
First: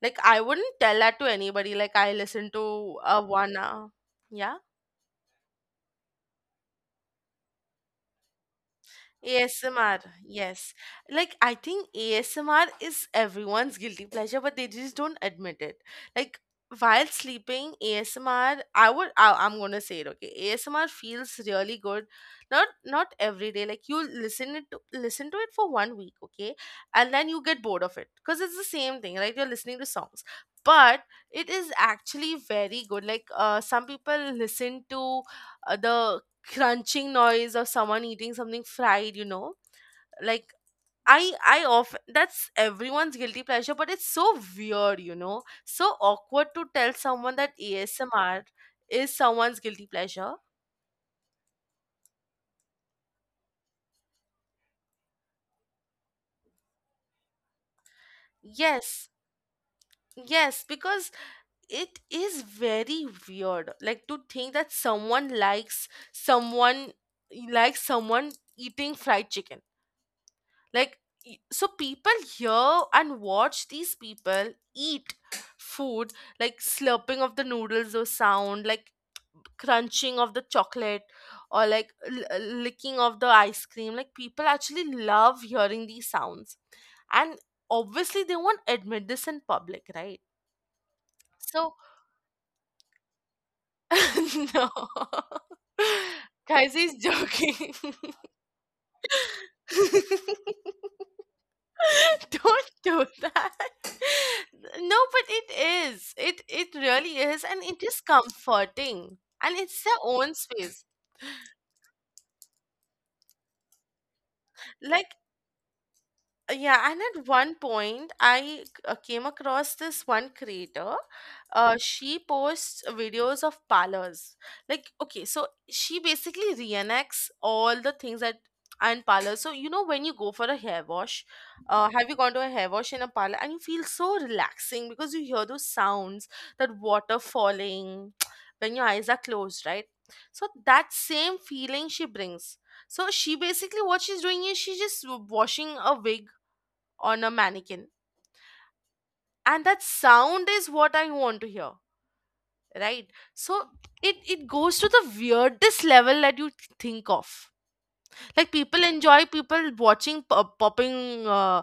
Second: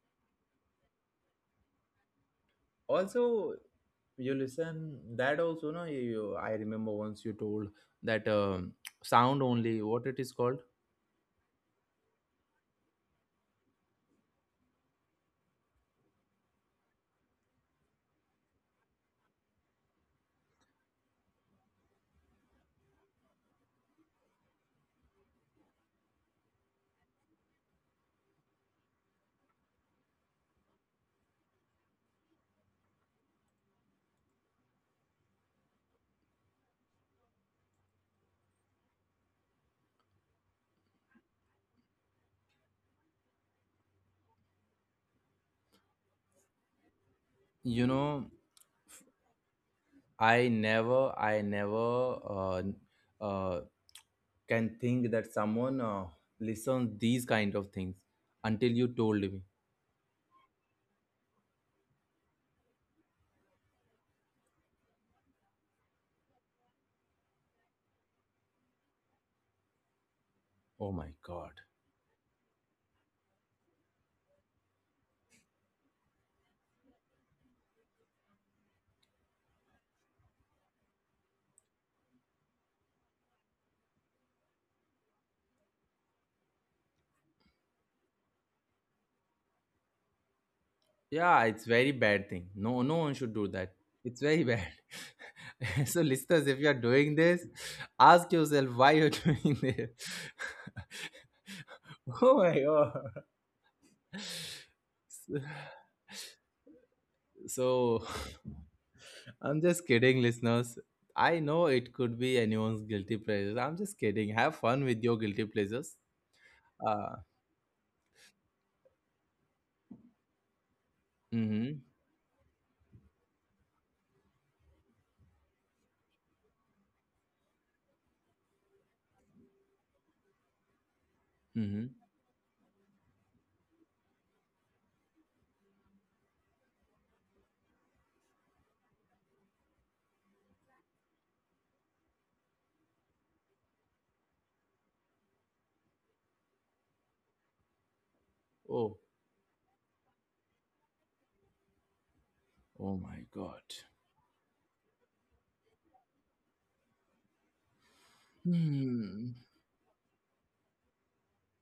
B: Like I wouldn't tell that to anybody. Like I listen to uh,
A: Also,
B: one. Uh,
A: you
B: yeah.
A: listen that also, no, you, you- I remember once you told that um sound only,
B: A S M R,
A: what it is called.
B: yes. Like, I think A S M R is everyone's guilty pleasure, but they just don't admit it. Like, while sleeping, A S M R, I would, I, I'm gonna say it, okay. A S M R feels really good. Not, not every day. Like, you listen it, to, listen to it for one week, okay, and then you get bored of it because it's the same thing, right? You're listening to songs, but it is actually very good. Like, uh, some people listen to uh, the crunching noise of someone eating something fried, you know, like i i often, that's everyone's guilty pleasure, but it's so weird, you know, so awkward to tell someone that
A: You know,
B: A S M R is someone's guilty pleasure.
A: I never, I never uh, uh, can think that someone uh, listens these kind of things until you
B: Yes,
A: told me.
B: yes, because it is very weird, like to think that someone likes someone likes someone eating fried chicken,
A: Oh
B: like
A: my
B: y-
A: God.
B: so people hear and watch these people eat food, like slurping of the noodles, or sound like crunching of the chocolate, or like l- uh, licking of the ice cream. Like people actually love hearing these sounds, and obviously they won't admit this in public, right?
A: Yeah, it's
B: So
A: very bad thing. No, no one should do that. It's very bad.
B: no.
A: so, listeners, if you are
B: Guys, he's
A: doing this,
B: joking.
A: ask yourself why you're doing this. Oh my
B: Don't do
A: god.
B: that. No, but
A: So,
B: it is. It it really is, and it is
A: so,
B: comforting, and
A: I'm
B: it's
A: just
B: their
A: kidding,
B: own
A: listeners.
B: space.
A: I know it could be anyone's guilty pleasures. I'm just kidding. Have fun with
B: Like
A: your guilty pleasures.
B: Uh, yeah, and
A: Uh,
B: at one point i uh, came across this one creator.
A: mm-hmm,
B: Uh, she posts videos of parlors. Like, okay, so she basically reenacts all the things that are in parlors. So you know, when you go for a hair wash,
A: mm-hmm.
B: uh, have you gone to a hair wash in a parlor and you feel so relaxing because you hear those sounds, that water falling when your eyes are closed, right? So that same feeling she brings. So she basically, what she's doing is she's just w- washing a wig on a mannequin,
A: Oh,
B: and that sound is what i want to hear,
A: oh
B: right?
A: my
B: So
A: god.
B: it it goes to the weirdest level that you think of. Like people enjoy
A: Hmm.
B: people watching pop- popping uh,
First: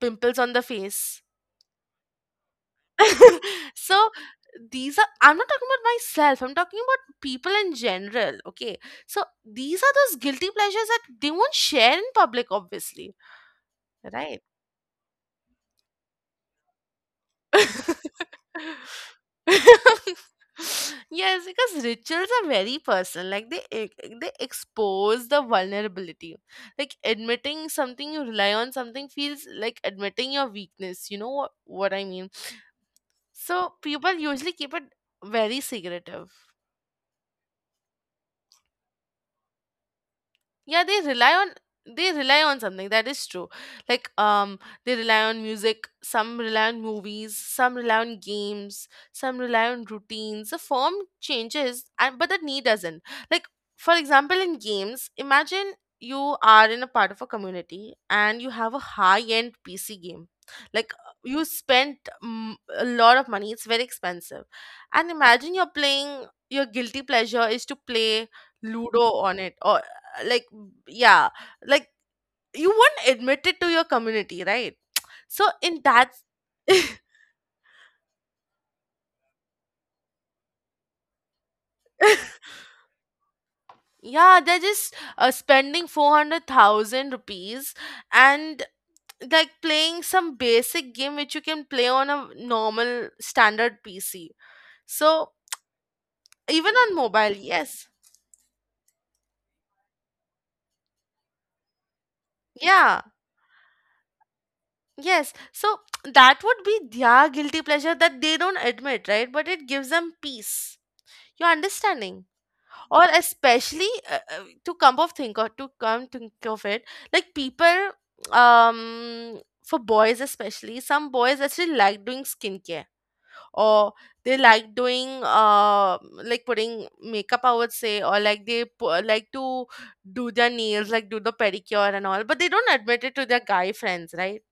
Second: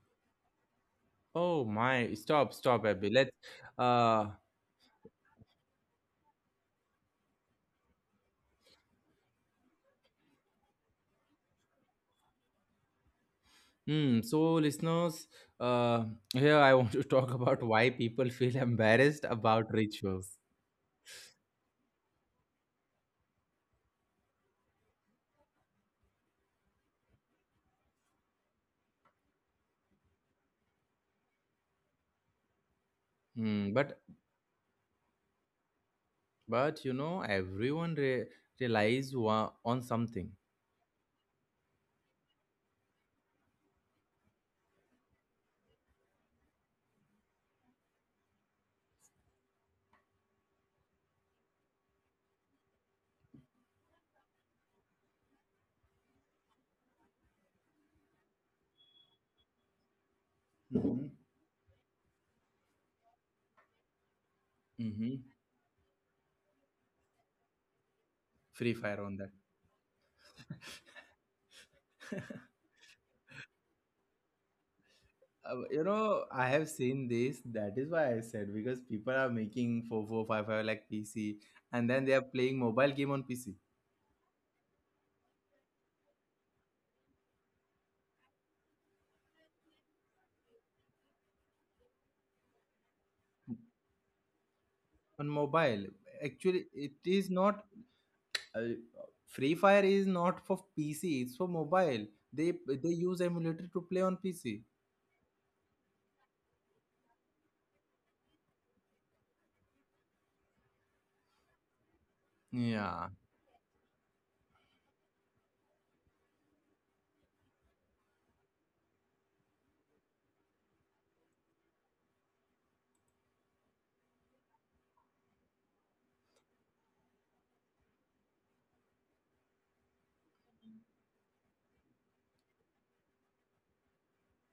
B: pimples on the face.
A: Oh my! Stop, stop, Abby. Let's.
B: So
A: Uh,
B: these are, I'm not talking about myself, I'm talking about people in general, okay? So these are those guilty pleasures that they won't share in public, obviously,
A: Hmm. So,
B: right?
A: listeners, uh, here I want to talk about why people feel embarrassed about rituals.
B: Yes, because rituals are very personal. Like they e- they expose the vulnerability. Like admitting something you rely on something feels like admitting your weakness. You know what what I mean.
A: Hmm.
B: So
A: But
B: people usually keep it very secretive.
A: but you know, everyone re- relies wa- on something.
B: Yeah, they rely on they rely on something that is true, like um they rely on music, some rely on movies, some rely on games, some rely on routines. The form changes, and but the need doesn't. Like, for example, in games, imagine you are in a part of a community and you have a high end pc game, like
A: Mm-hmm.
B: you spent mm, a lot of money, it's very expensive. And
A: Mm-hmm.
B: imagine you're playing, your guilty pleasure is to play
A: Free
B: Ludo
A: fire on that.
B: on it, or like, yeah, like you won't admit it to your community, right? So
A: Uh,
B: in
A: you
B: that,
A: know, I have seen this. That is why I said because people are making four four five five like P C, and then they are playing mobile game on P C
B: yeah, they're just uh, spending four hundred thousand rupees and, like, playing some basic game which you can play on a normal standard pc.
A: on
B: So
A: mobile. Actually,
B: even
A: it
B: on
A: is
B: mobile,
A: not
B: yes.
A: uh, Free Fire is not for P C, it's for mobile. They they
B: Yeah,
A: use emulator to play on P C.
B: yes, so that would be their guilty pleasure that they don't admit, right? But it gives them peace, you're understanding. Or
A: Yeah,
B: especially, uh, uh, to come of think, or to come think of it, like people, um for boys especially, some boys actually like doing skincare, or they like doing, uh like putting makeup, I would say, or like they pu- like to do their nails, like do the pedicure and all, but they don't admit it to their guy friends, right?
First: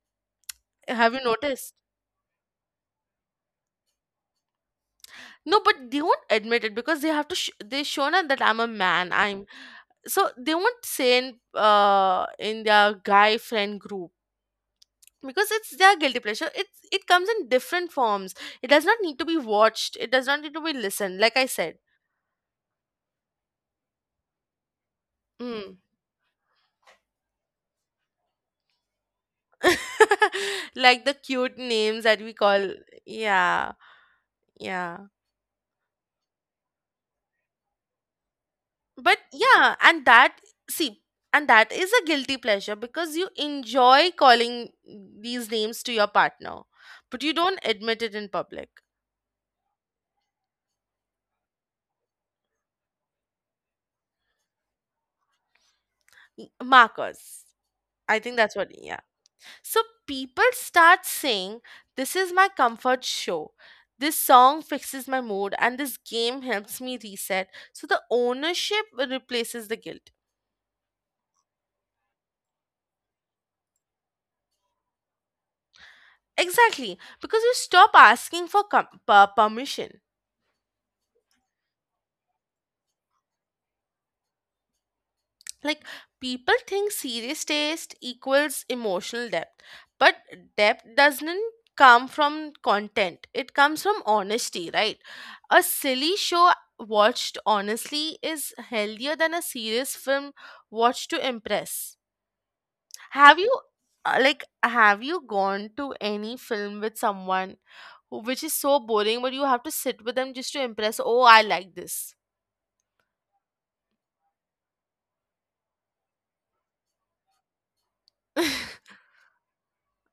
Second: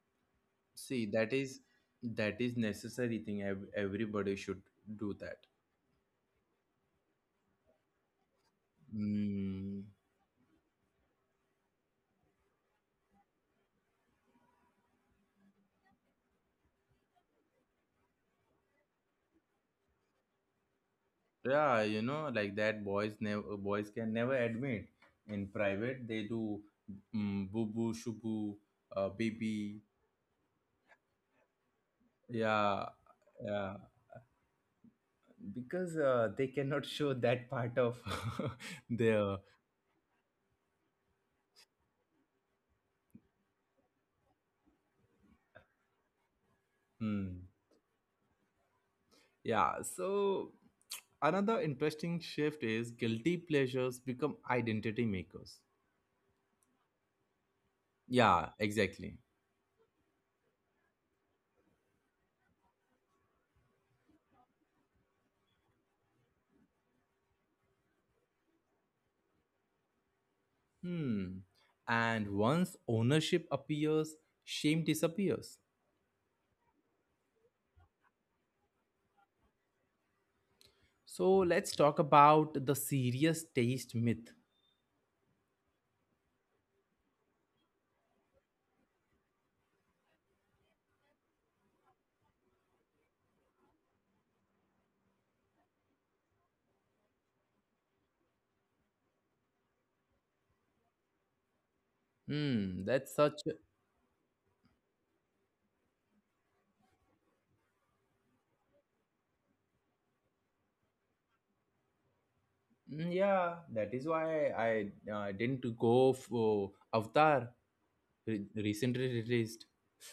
A: see
B: Have you
A: that is
B: noticed?
A: that is necessary thing. Ev- Everybody should do that.
B: No, but they won't admit it because they have to sh- they shown that I'm a man, I'm.
A: Mm.
B: So they won't say in, uh, in their guy friend group, because it's their guilty pleasure, it's, it comes in different forms. It does not need to be watched, it does not need to be listened, like I said.
A: Yeah, you know, like that boys never boys can never admit in
B: Mm.
A: private. They do mm, boo boo shubu, uh, baby.
B: Like the cute names that we call,
A: Yeah,
B: yeah.
A: yeah,
B: Yeah,
A: because uh, they cannot show that part of
B: but
A: their.
B: yeah, and that, see, and that is a guilty pleasure because you enjoy calling these names to your partner, but you
A: Mm.
B: don't admit it in public.
A: Yeah, so another interesting shift is guilty pleasures become identity makers.
B: Markers. I think
A: Yeah,
B: that's what, yeah.
A: exactly.
B: So people start saying, this is my comfort show, this song fixes my mood, and this game helps me reset. So the ownership replaces the guilt.
A: Hmm. And once ownership appears, shame disappears.
B: Exactly, because you stop asking for com- per- permission.
A: So let's talk about the serious taste myth.
B: Like, people think serious taste equals emotional depth, but depth doesn't come from content, it comes from honesty, right? A silly show watched honestly is healthier than a serious film watched to impress.
A: Hmm. That's
B: Have
A: such.
B: you, uh, like, have you gone to any film with someone who, which is so boring, but you have to sit with them just to impress, oh, I like this.
A: Hmm, yeah, that is why I uh, didn't go for Avatar re- recently released.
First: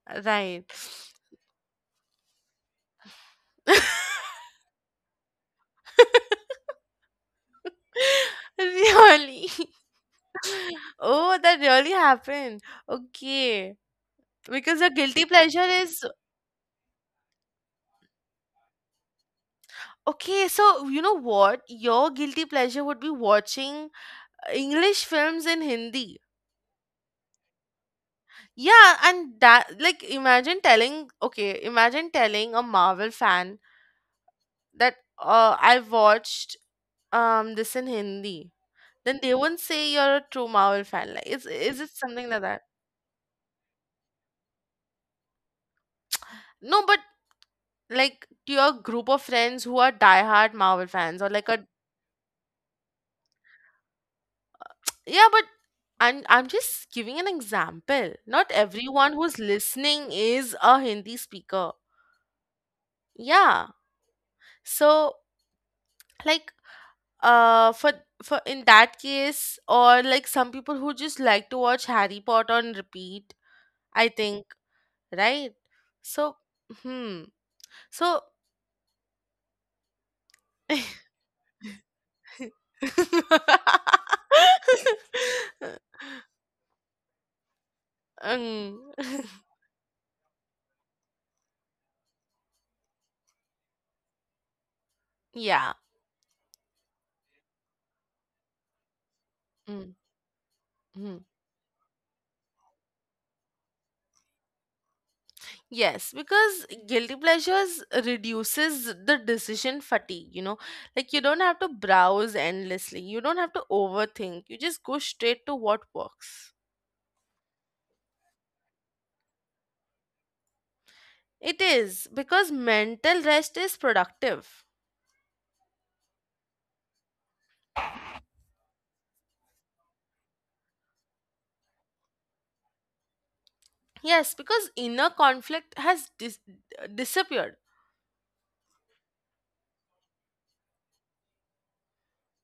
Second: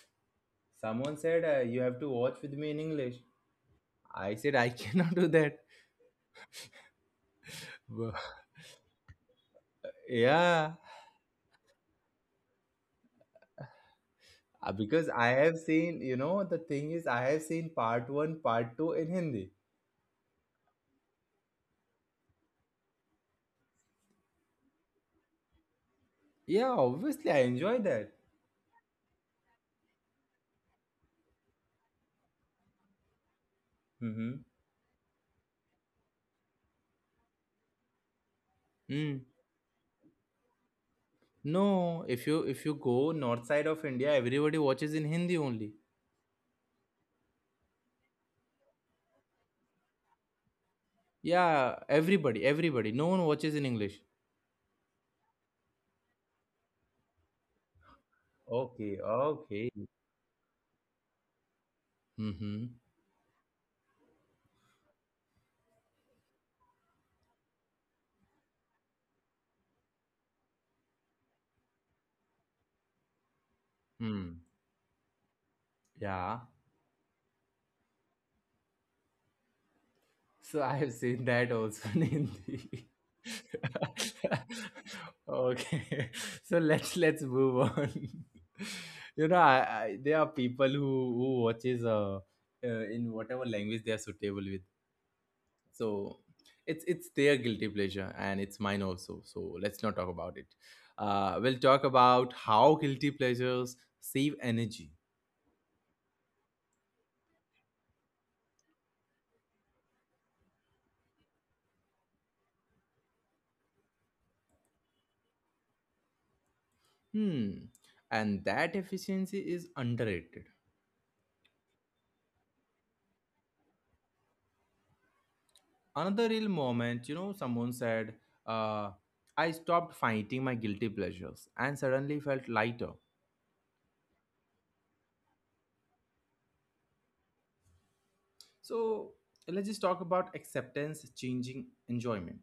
B: Right.
A: Someone said uh, you have to watch with me in English. I said I cannot do that.
B: Really?
A: Yeah,
B: Oh, that really happened. Okay.
A: uh,
B: Because your
A: because
B: guilty
A: I
B: pleasure
A: have
B: is,
A: seen, you know, the thing is, I have seen part one, part two in Hindi.
B: okay, so you know what? Your guilty pleasure would be watching uh, English films in Hindi.
A: Yeah, obviously, I enjoy that.
B: Yeah, and that, like, imagine telling, okay, imagine telling a Marvel fan
A: Mm-hmm.
B: that uh I watched um this in Hindi. Then
A: Mm.
B: they won't say you're a true Marvel fan. Like, is is it
A: No,
B: something
A: if
B: like
A: you
B: that?
A: if you go north side of India, everybody watches in Hindi only.
B: No, but like, to your group of friends who are diehard Marvel fans or like a,
A: Yeah, everybody, everybody. No one watches in English.
B: yeah, but I'm I'm just giving an example. Not
A: Okay,
B: everyone who's
A: okay.
B: listening is a Hindi speaker.
A: Mm-hmm.
B: Yeah. So, like, uh for for in that case, or like, some people who just like to watch Harry Potter on repeat, I
A: Hmm.
B: think, right? So,
A: Yeah.
B: hmm. So
A: So I have seen that also in Hindi. Okay, so let's let's move on.
B: um
A: You know, I, I, there are people who who watches uh, uh in whatever language they are suitable with.
B: Yeah.
A: So it's it's their guilty pleasure and it's mine also. So let's
B: Mm,
A: not talk about it.
B: mhm.
A: Uh, we'll talk about how guilty pleasures save energy.
B: Yes, because guilty pleasures reduces the decision fatigue, you know. Like, you don't have to browse endlessly, you don't have to overthink, you just go straight to what works.
A: Hmm, and that efficiency is underrated.
B: It is, because mental rest is productive.
A: Another real moment, you know, someone said, uh, I stopped fighting my guilty pleasures and suddenly felt lighter.
B: Yes, because inner conflict has dis- uh, disappeared.
A: So let's just talk about acceptance changing enjoyment.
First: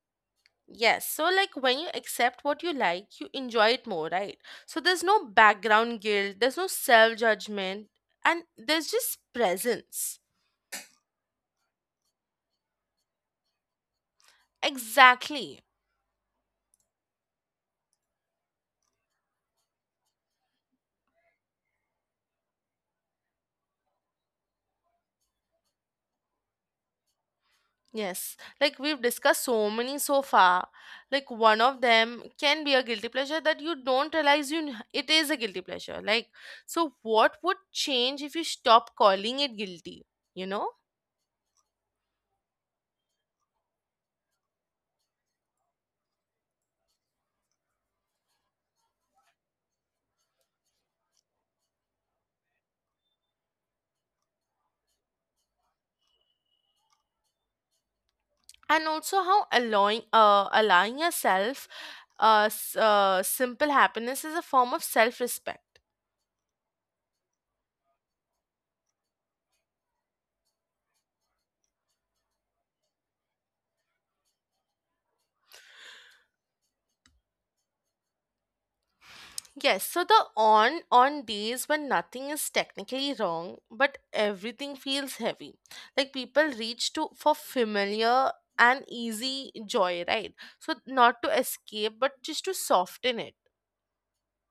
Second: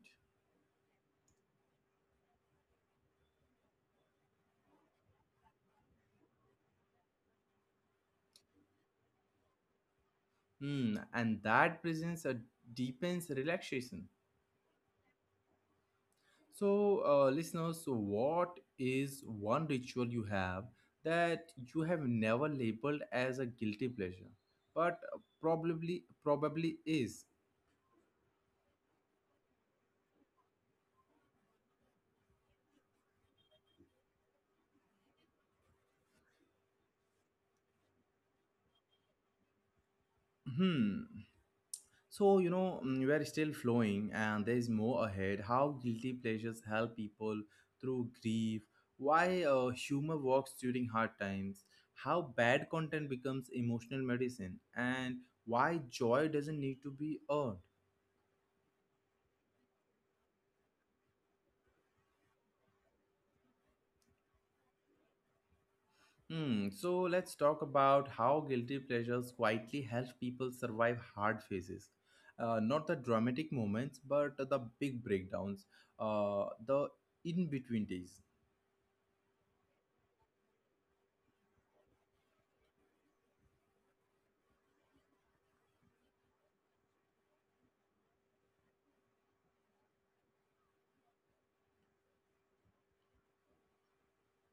B: Yes, so like, when you accept what you like, you enjoy it more, right? So there's no background guilt, there's no self judgment, and there's just presence.
A: Hmm, and that presents a deepens relaxation.
B: Exactly.
A: So uh, listeners, so what is one ritual you have that you have never labeled as a guilty pleasure but probably probably is?
B: Yes. Like we've discussed so many so far. Like, one of them can be a guilty pleasure that you don't realize you n- it is a guilty pleasure. Like, so what would change if you stop calling it guilty, you know?
A: Hmm. So, you know, mm, we are still flowing and there is more ahead. How guilty pleasures help people through grief, why uh, humor works during hard times, how bad content becomes emotional medicine, and why joy doesn't need to be earned.
B: And also how allowing uh allowing yourself, uh, s- uh simple happiness is a form of self-respect.
A: Hmm, so let's talk about how guilty pleasures quietly help people survive hard phases. Uh, not the dramatic moments, but the big breakdowns, uh, the in between days.
B: Yes, so the on on days when nothing is technically wrong, but everything feels heavy. Like, people reach to for familiar and easy joy, right? So not to escape, but just to soften it.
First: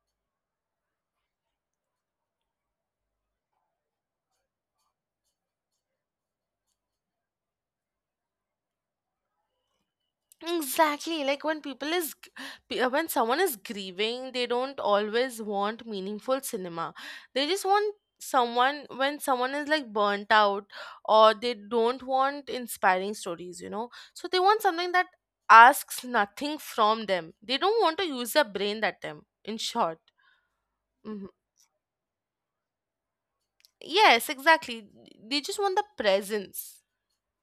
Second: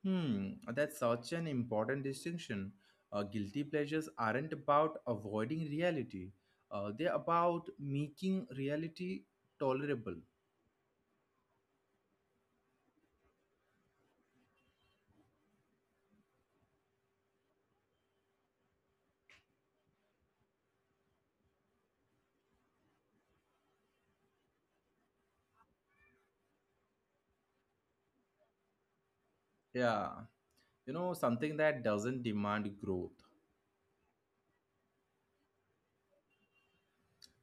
A: Hmm, that's such an important distinction. Uh, guilty pleasures aren't about avoiding reality, uh, they're about making reality tolerable.
B: Exactly, like, when people is g- pe- uh, when someone is grieving, they don't always want meaningful cinema. They just want, someone, when someone is like burnt out, or they don't want inspiring stories, you know. So they want something that asks nothing from them. They don't want to use their brain that time. In short,
A: Yeah, you know,
B: hmm,
A: something that doesn't demand growth.
B: yes, exactly. They just want the presence.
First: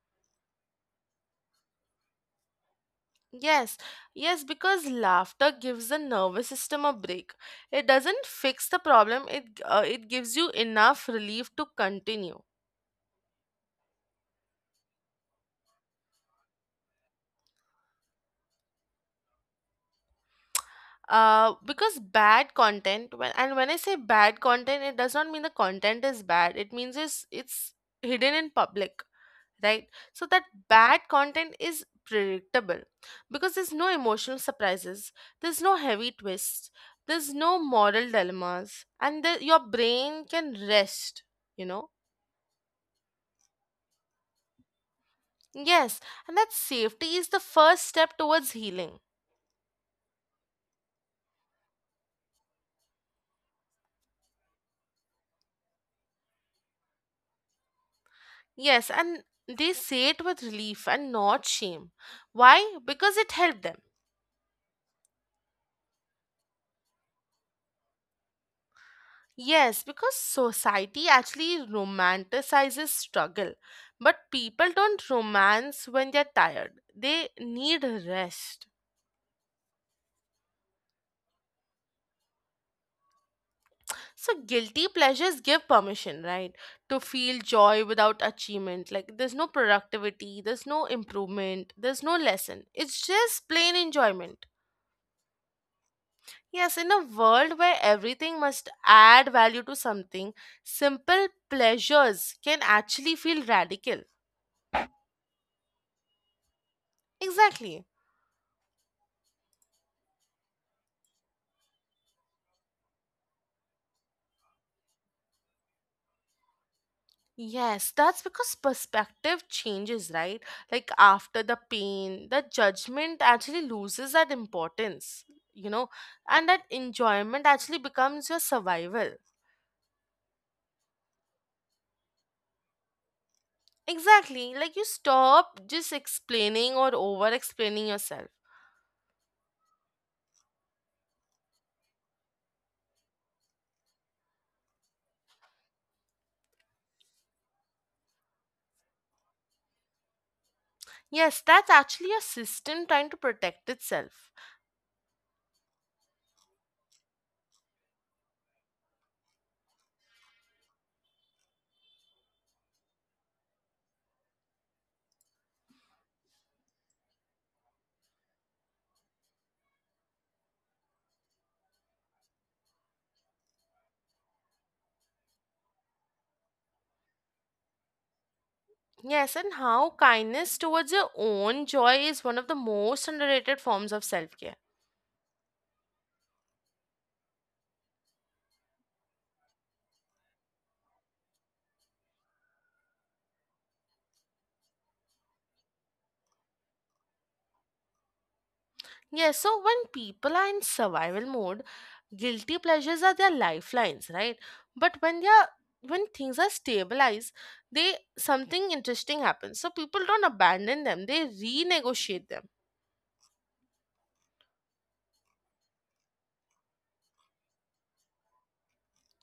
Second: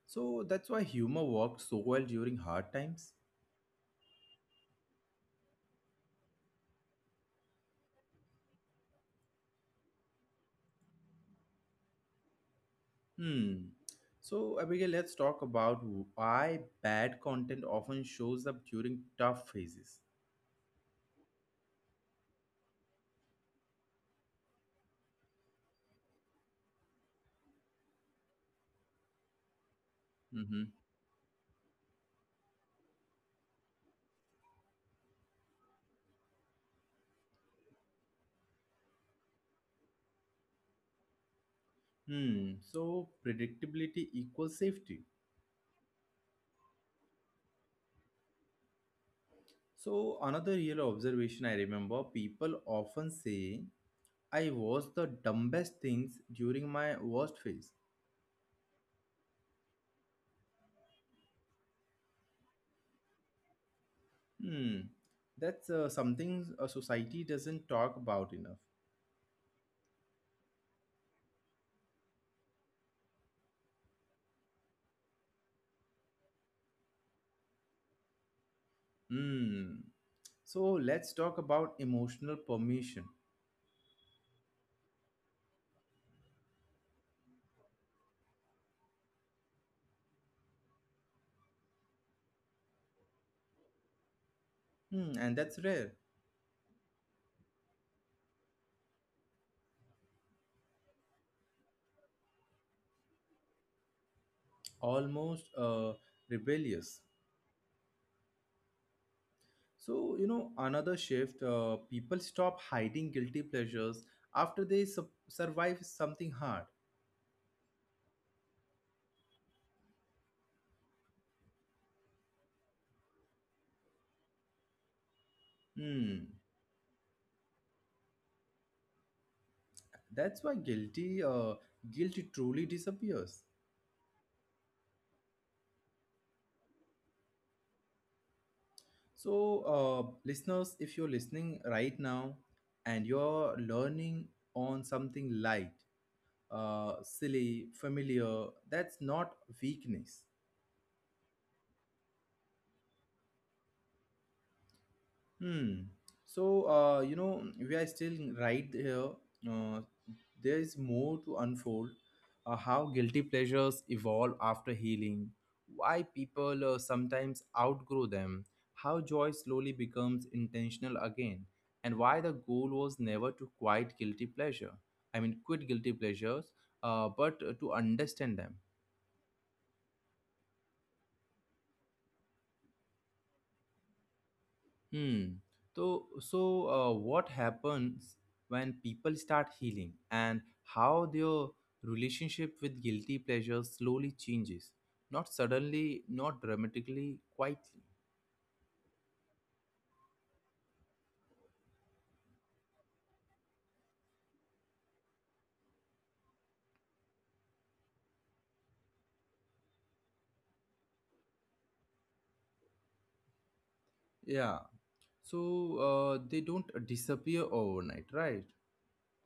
A: So that's why humor works so well during hard times.
B: Yes, yes, because laughter gives the nervous system a break. It doesn't fix the problem, it, uh, it gives you enough relief to continue.
A: Hmm. So, Abigail, let's talk about why bad content often shows up during tough phases.
B: Uh, because bad content, when, and when I say bad content, it does not mean the content is bad, it means it's, it's hidden in public, right? So that
A: Mm-hmm.
B: bad content is predictable, because there's no emotional surprises, there's no heavy twists, there's no moral dilemmas, and the, your brain can rest, you know.
A: Hmm. So, predictability equals safety.
B: Yes, and that safety is the first step towards healing.
A: So, another real observation, I remember people often say I was the dumbest things during my worst phase.
B: Yes, and they say it with relief and not shame. Why? Because it helped them.
A: Hmm, that's uh, something a society doesn't talk about enough.
B: Yes, because society actually romanticizes struggle. But people don't romance when they're tired, they need rest.
A: Hmm. So, let's talk about emotional permission.
B: So, guilty pleasures give permission, right? To feel joy without achievement. Like, there's no productivity, there's no improvement, there's no lesson. It's just plain enjoyment.
A: Hmm, and that's rare,
B: Yes, in a world where everything must add value to something, simple pleasures can actually feel radical.
A: almost uh, rebellious.
B: Exactly.
A: So, you know, another shift, uh, people stop hiding guilty pleasures after they su- survive something hard.
B: Yes, that's because perspective changes, right? Like, after the pain, the judgment actually loses that importance, you know,
A: Hmm.
B: and that enjoyment actually becomes your survival.
A: That's why guilty uh, guilt truly disappears.
B: Exactly. Like, you stop just explaining or over explaining yourself.
A: So uh, listeners, if you're listening right now and you're learning on something light, uh, silly, familiar, that's not weakness.
B: Yes, that's actually your system trying to protect itself.
A: Hmm. So, uh, you know, we are still right here. Uh, there is more to unfold. Uh, how guilty pleasures evolve after healing, why people uh, sometimes outgrow them, how joy slowly becomes intentional again, and why the goal was never to quite guilty pleasure. I mean, quit guilty pleasures, uh, but uh, to understand them.
B: Yes, and how kindness towards your own joy is one of the most underrated forms of self care.
A: Hmm. So, so uh, what happens when people start healing and how their relationship with guilty pleasure slowly changes? Not suddenly, not dramatically, quietly.
B: Yes, so when people are in survival mode, guilty pleasures are their lifelines, right? But when they are, when things are stabilized, they, something interesting happens. So people don't abandon them; they renegotiate them.
A: Yeah. So uh, they don't disappear overnight, right?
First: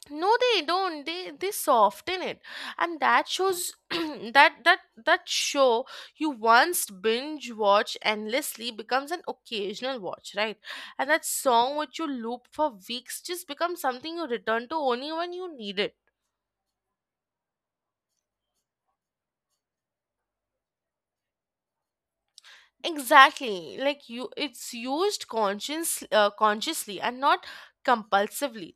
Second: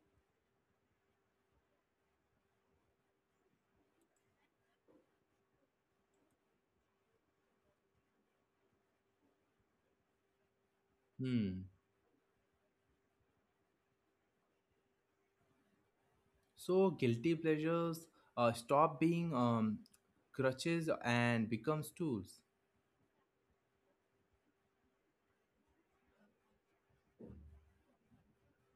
B: No, they don't, they they soften it. And that shows that that that show you once binge watch endlessly becomes an occasional watch, right? And that
A: Hmm.
B: song which you loop for weeks just becomes something you return to only when you need it.
A: So guilty pleasures uh, stop being um, crutches and becomes tools.
B: Exactly, like, you, it's used conscious uh, consciously and not compulsively.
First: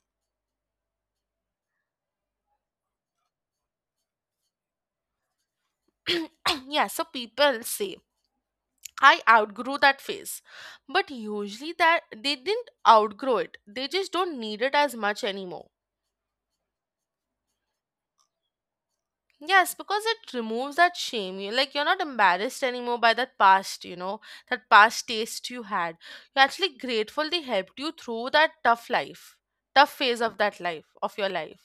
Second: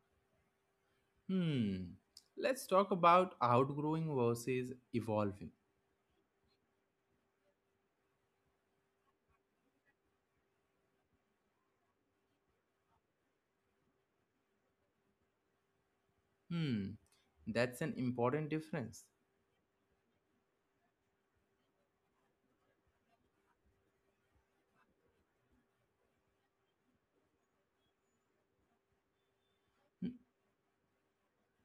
A: Hmm. Let's talk about outgrowing versus evolving.
B: Yeah, so people say, I outgrew that phase. But usually that they didn't outgrow it. They just don't need it as much anymore.
A: Hmm, that's an important difference.
B: Yes, because it removes that shame. You, like, you're not embarrassed anymore by that past, you know, that past taste you had. You're actually grateful they helped you through that tough life, tough
A: Hmm,
B: phase of that life, of your life.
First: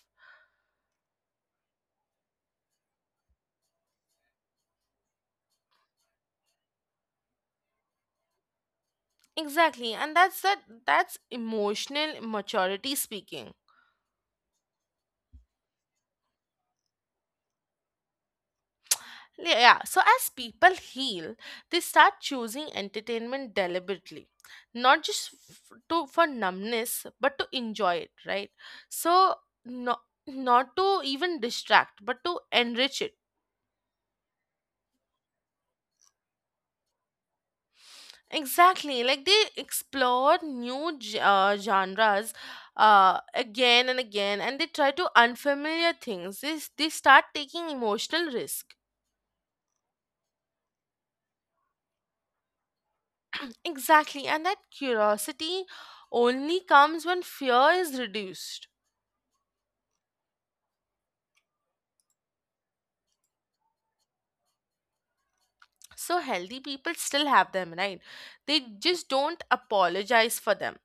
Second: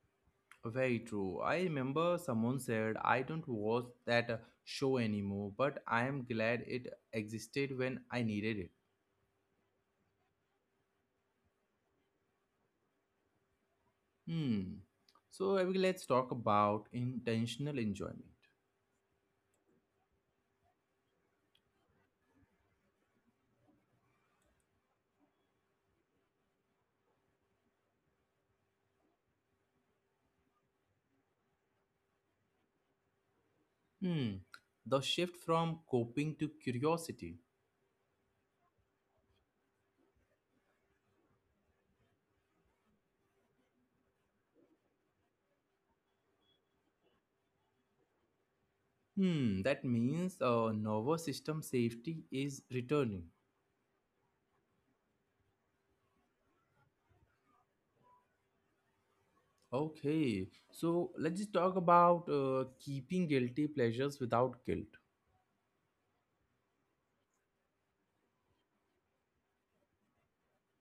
A: very true. I remember someone said, I don't watch that uh, show anymore, but I am glad it existed when I needed it.
B: Exactly. And that's that that's emotional maturity speaking.
A: Hmm. So, Abigail, let's talk about intentional enjoyment.
B: Yeah, yeah. So, as people heal, they start choosing entertainment deliberately, not just f- to for numbness, but to enjoy it, right? So not, not to even distract, but to enrich it.
A: Hmm. The shift from coping to curiosity.
B: Exactly, like they explore new ge- uh, genres, uh, again and again, and they try to unfamiliar things. They, s- they start taking emotional risk.
A: Hmm. That means uh, nervous system safety is returning.
B: Exactly, and that curiosity only comes when fear is reduced.
A: Okay. So let's just talk about uh, keeping guilty pleasures without guilt.
B: So healthy people still have them, right? They just don't apologize for them.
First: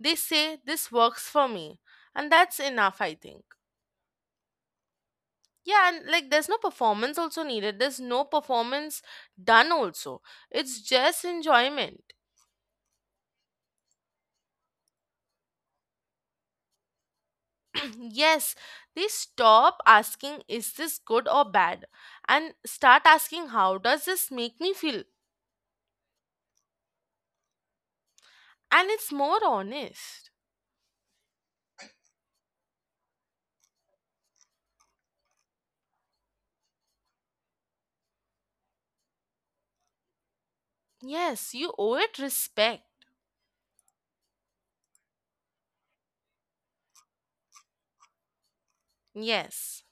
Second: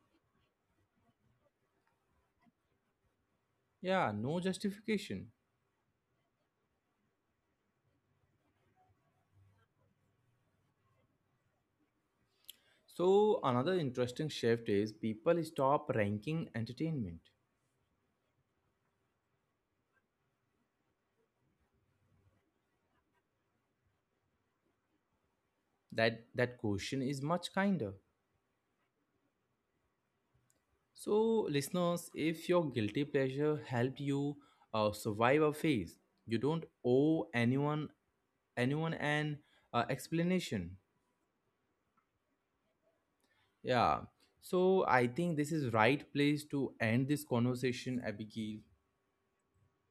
B: They say, this works for me, and that's enough, I think.
A: Yeah, no justification.
B: Yeah, and like, there's no performance also needed. There's no performance done also. It's just enjoyment.
A: So another interesting shift is people stop ranking entertainment.
B: Yes, they stop asking, is this good or bad, and start asking, how does this make me feel?
A: That that question is much kinder.
B: And it's more honest.
A: So listeners, if your guilty pleasure helped you uh, survive a phase, you don't owe anyone anyone an uh, explanation.
B: Yes, you owe it respect.
A: Yeah. So I think this is right place to end this conversation, Abigail.
B: Yes.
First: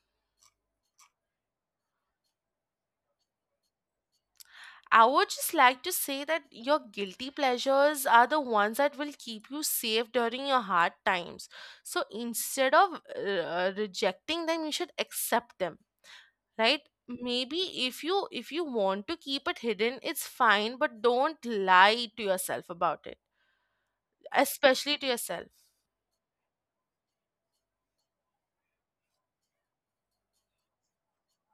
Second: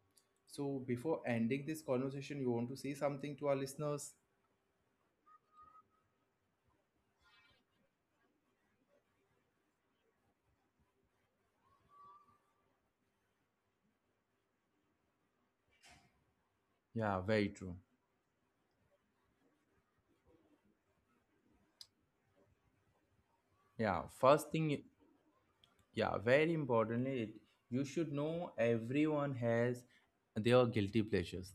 A: So before ending this conversation, you want to say something to our listeners?
B: I would just like to say that your guilty pleasures are the ones that will keep you safe during your hard times. So instead of uh, rejecting them, you should accept them, right?
A: Yeah, very true.
B: Maybe if you if you want to keep it hidden, it's fine, but don't lie to yourself about it,
A: Yeah, first thing, you-
B: especially to yourself.
A: yeah, very importantly, it, you should know everyone has their guilty pleasures.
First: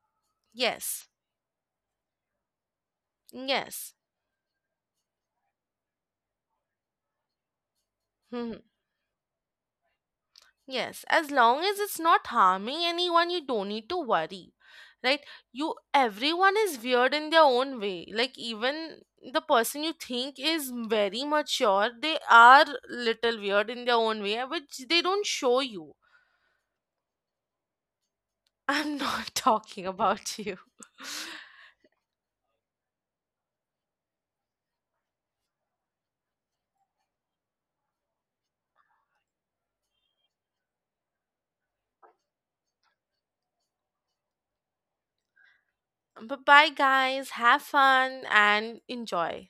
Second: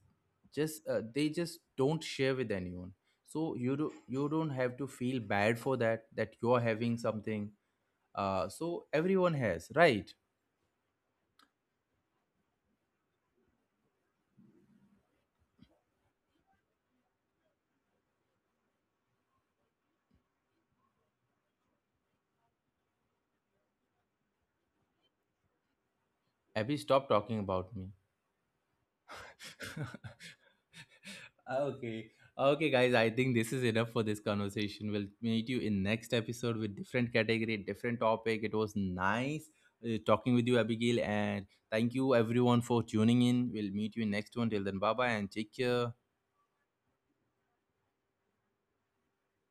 A: Just uh,
B: Yes,
A: they just don't share with anyone. So you do
B: yes.
A: you don't have to feel bad for that that you're having something. Uh, so everyone has, right?
B: Yes, as long as it's not harming anyone, you don't need to worry. Right? You, everyone is weird in their own way. Like, even the person you think is very mature, they are little weird in their own way, which they don't show you.
A: Abby, stop talking about me.
B: I'm not talking about you.
A: Okay, okay, guys, I think this is enough for this conversation. We'll meet you in next episode with different category, different topic. It was nice uh, talking with you, Abigail, and thank you everyone for tuning in. We'll meet you in next one. Till then, bye bye and take care.
B: But bye guys, have fun and enjoy.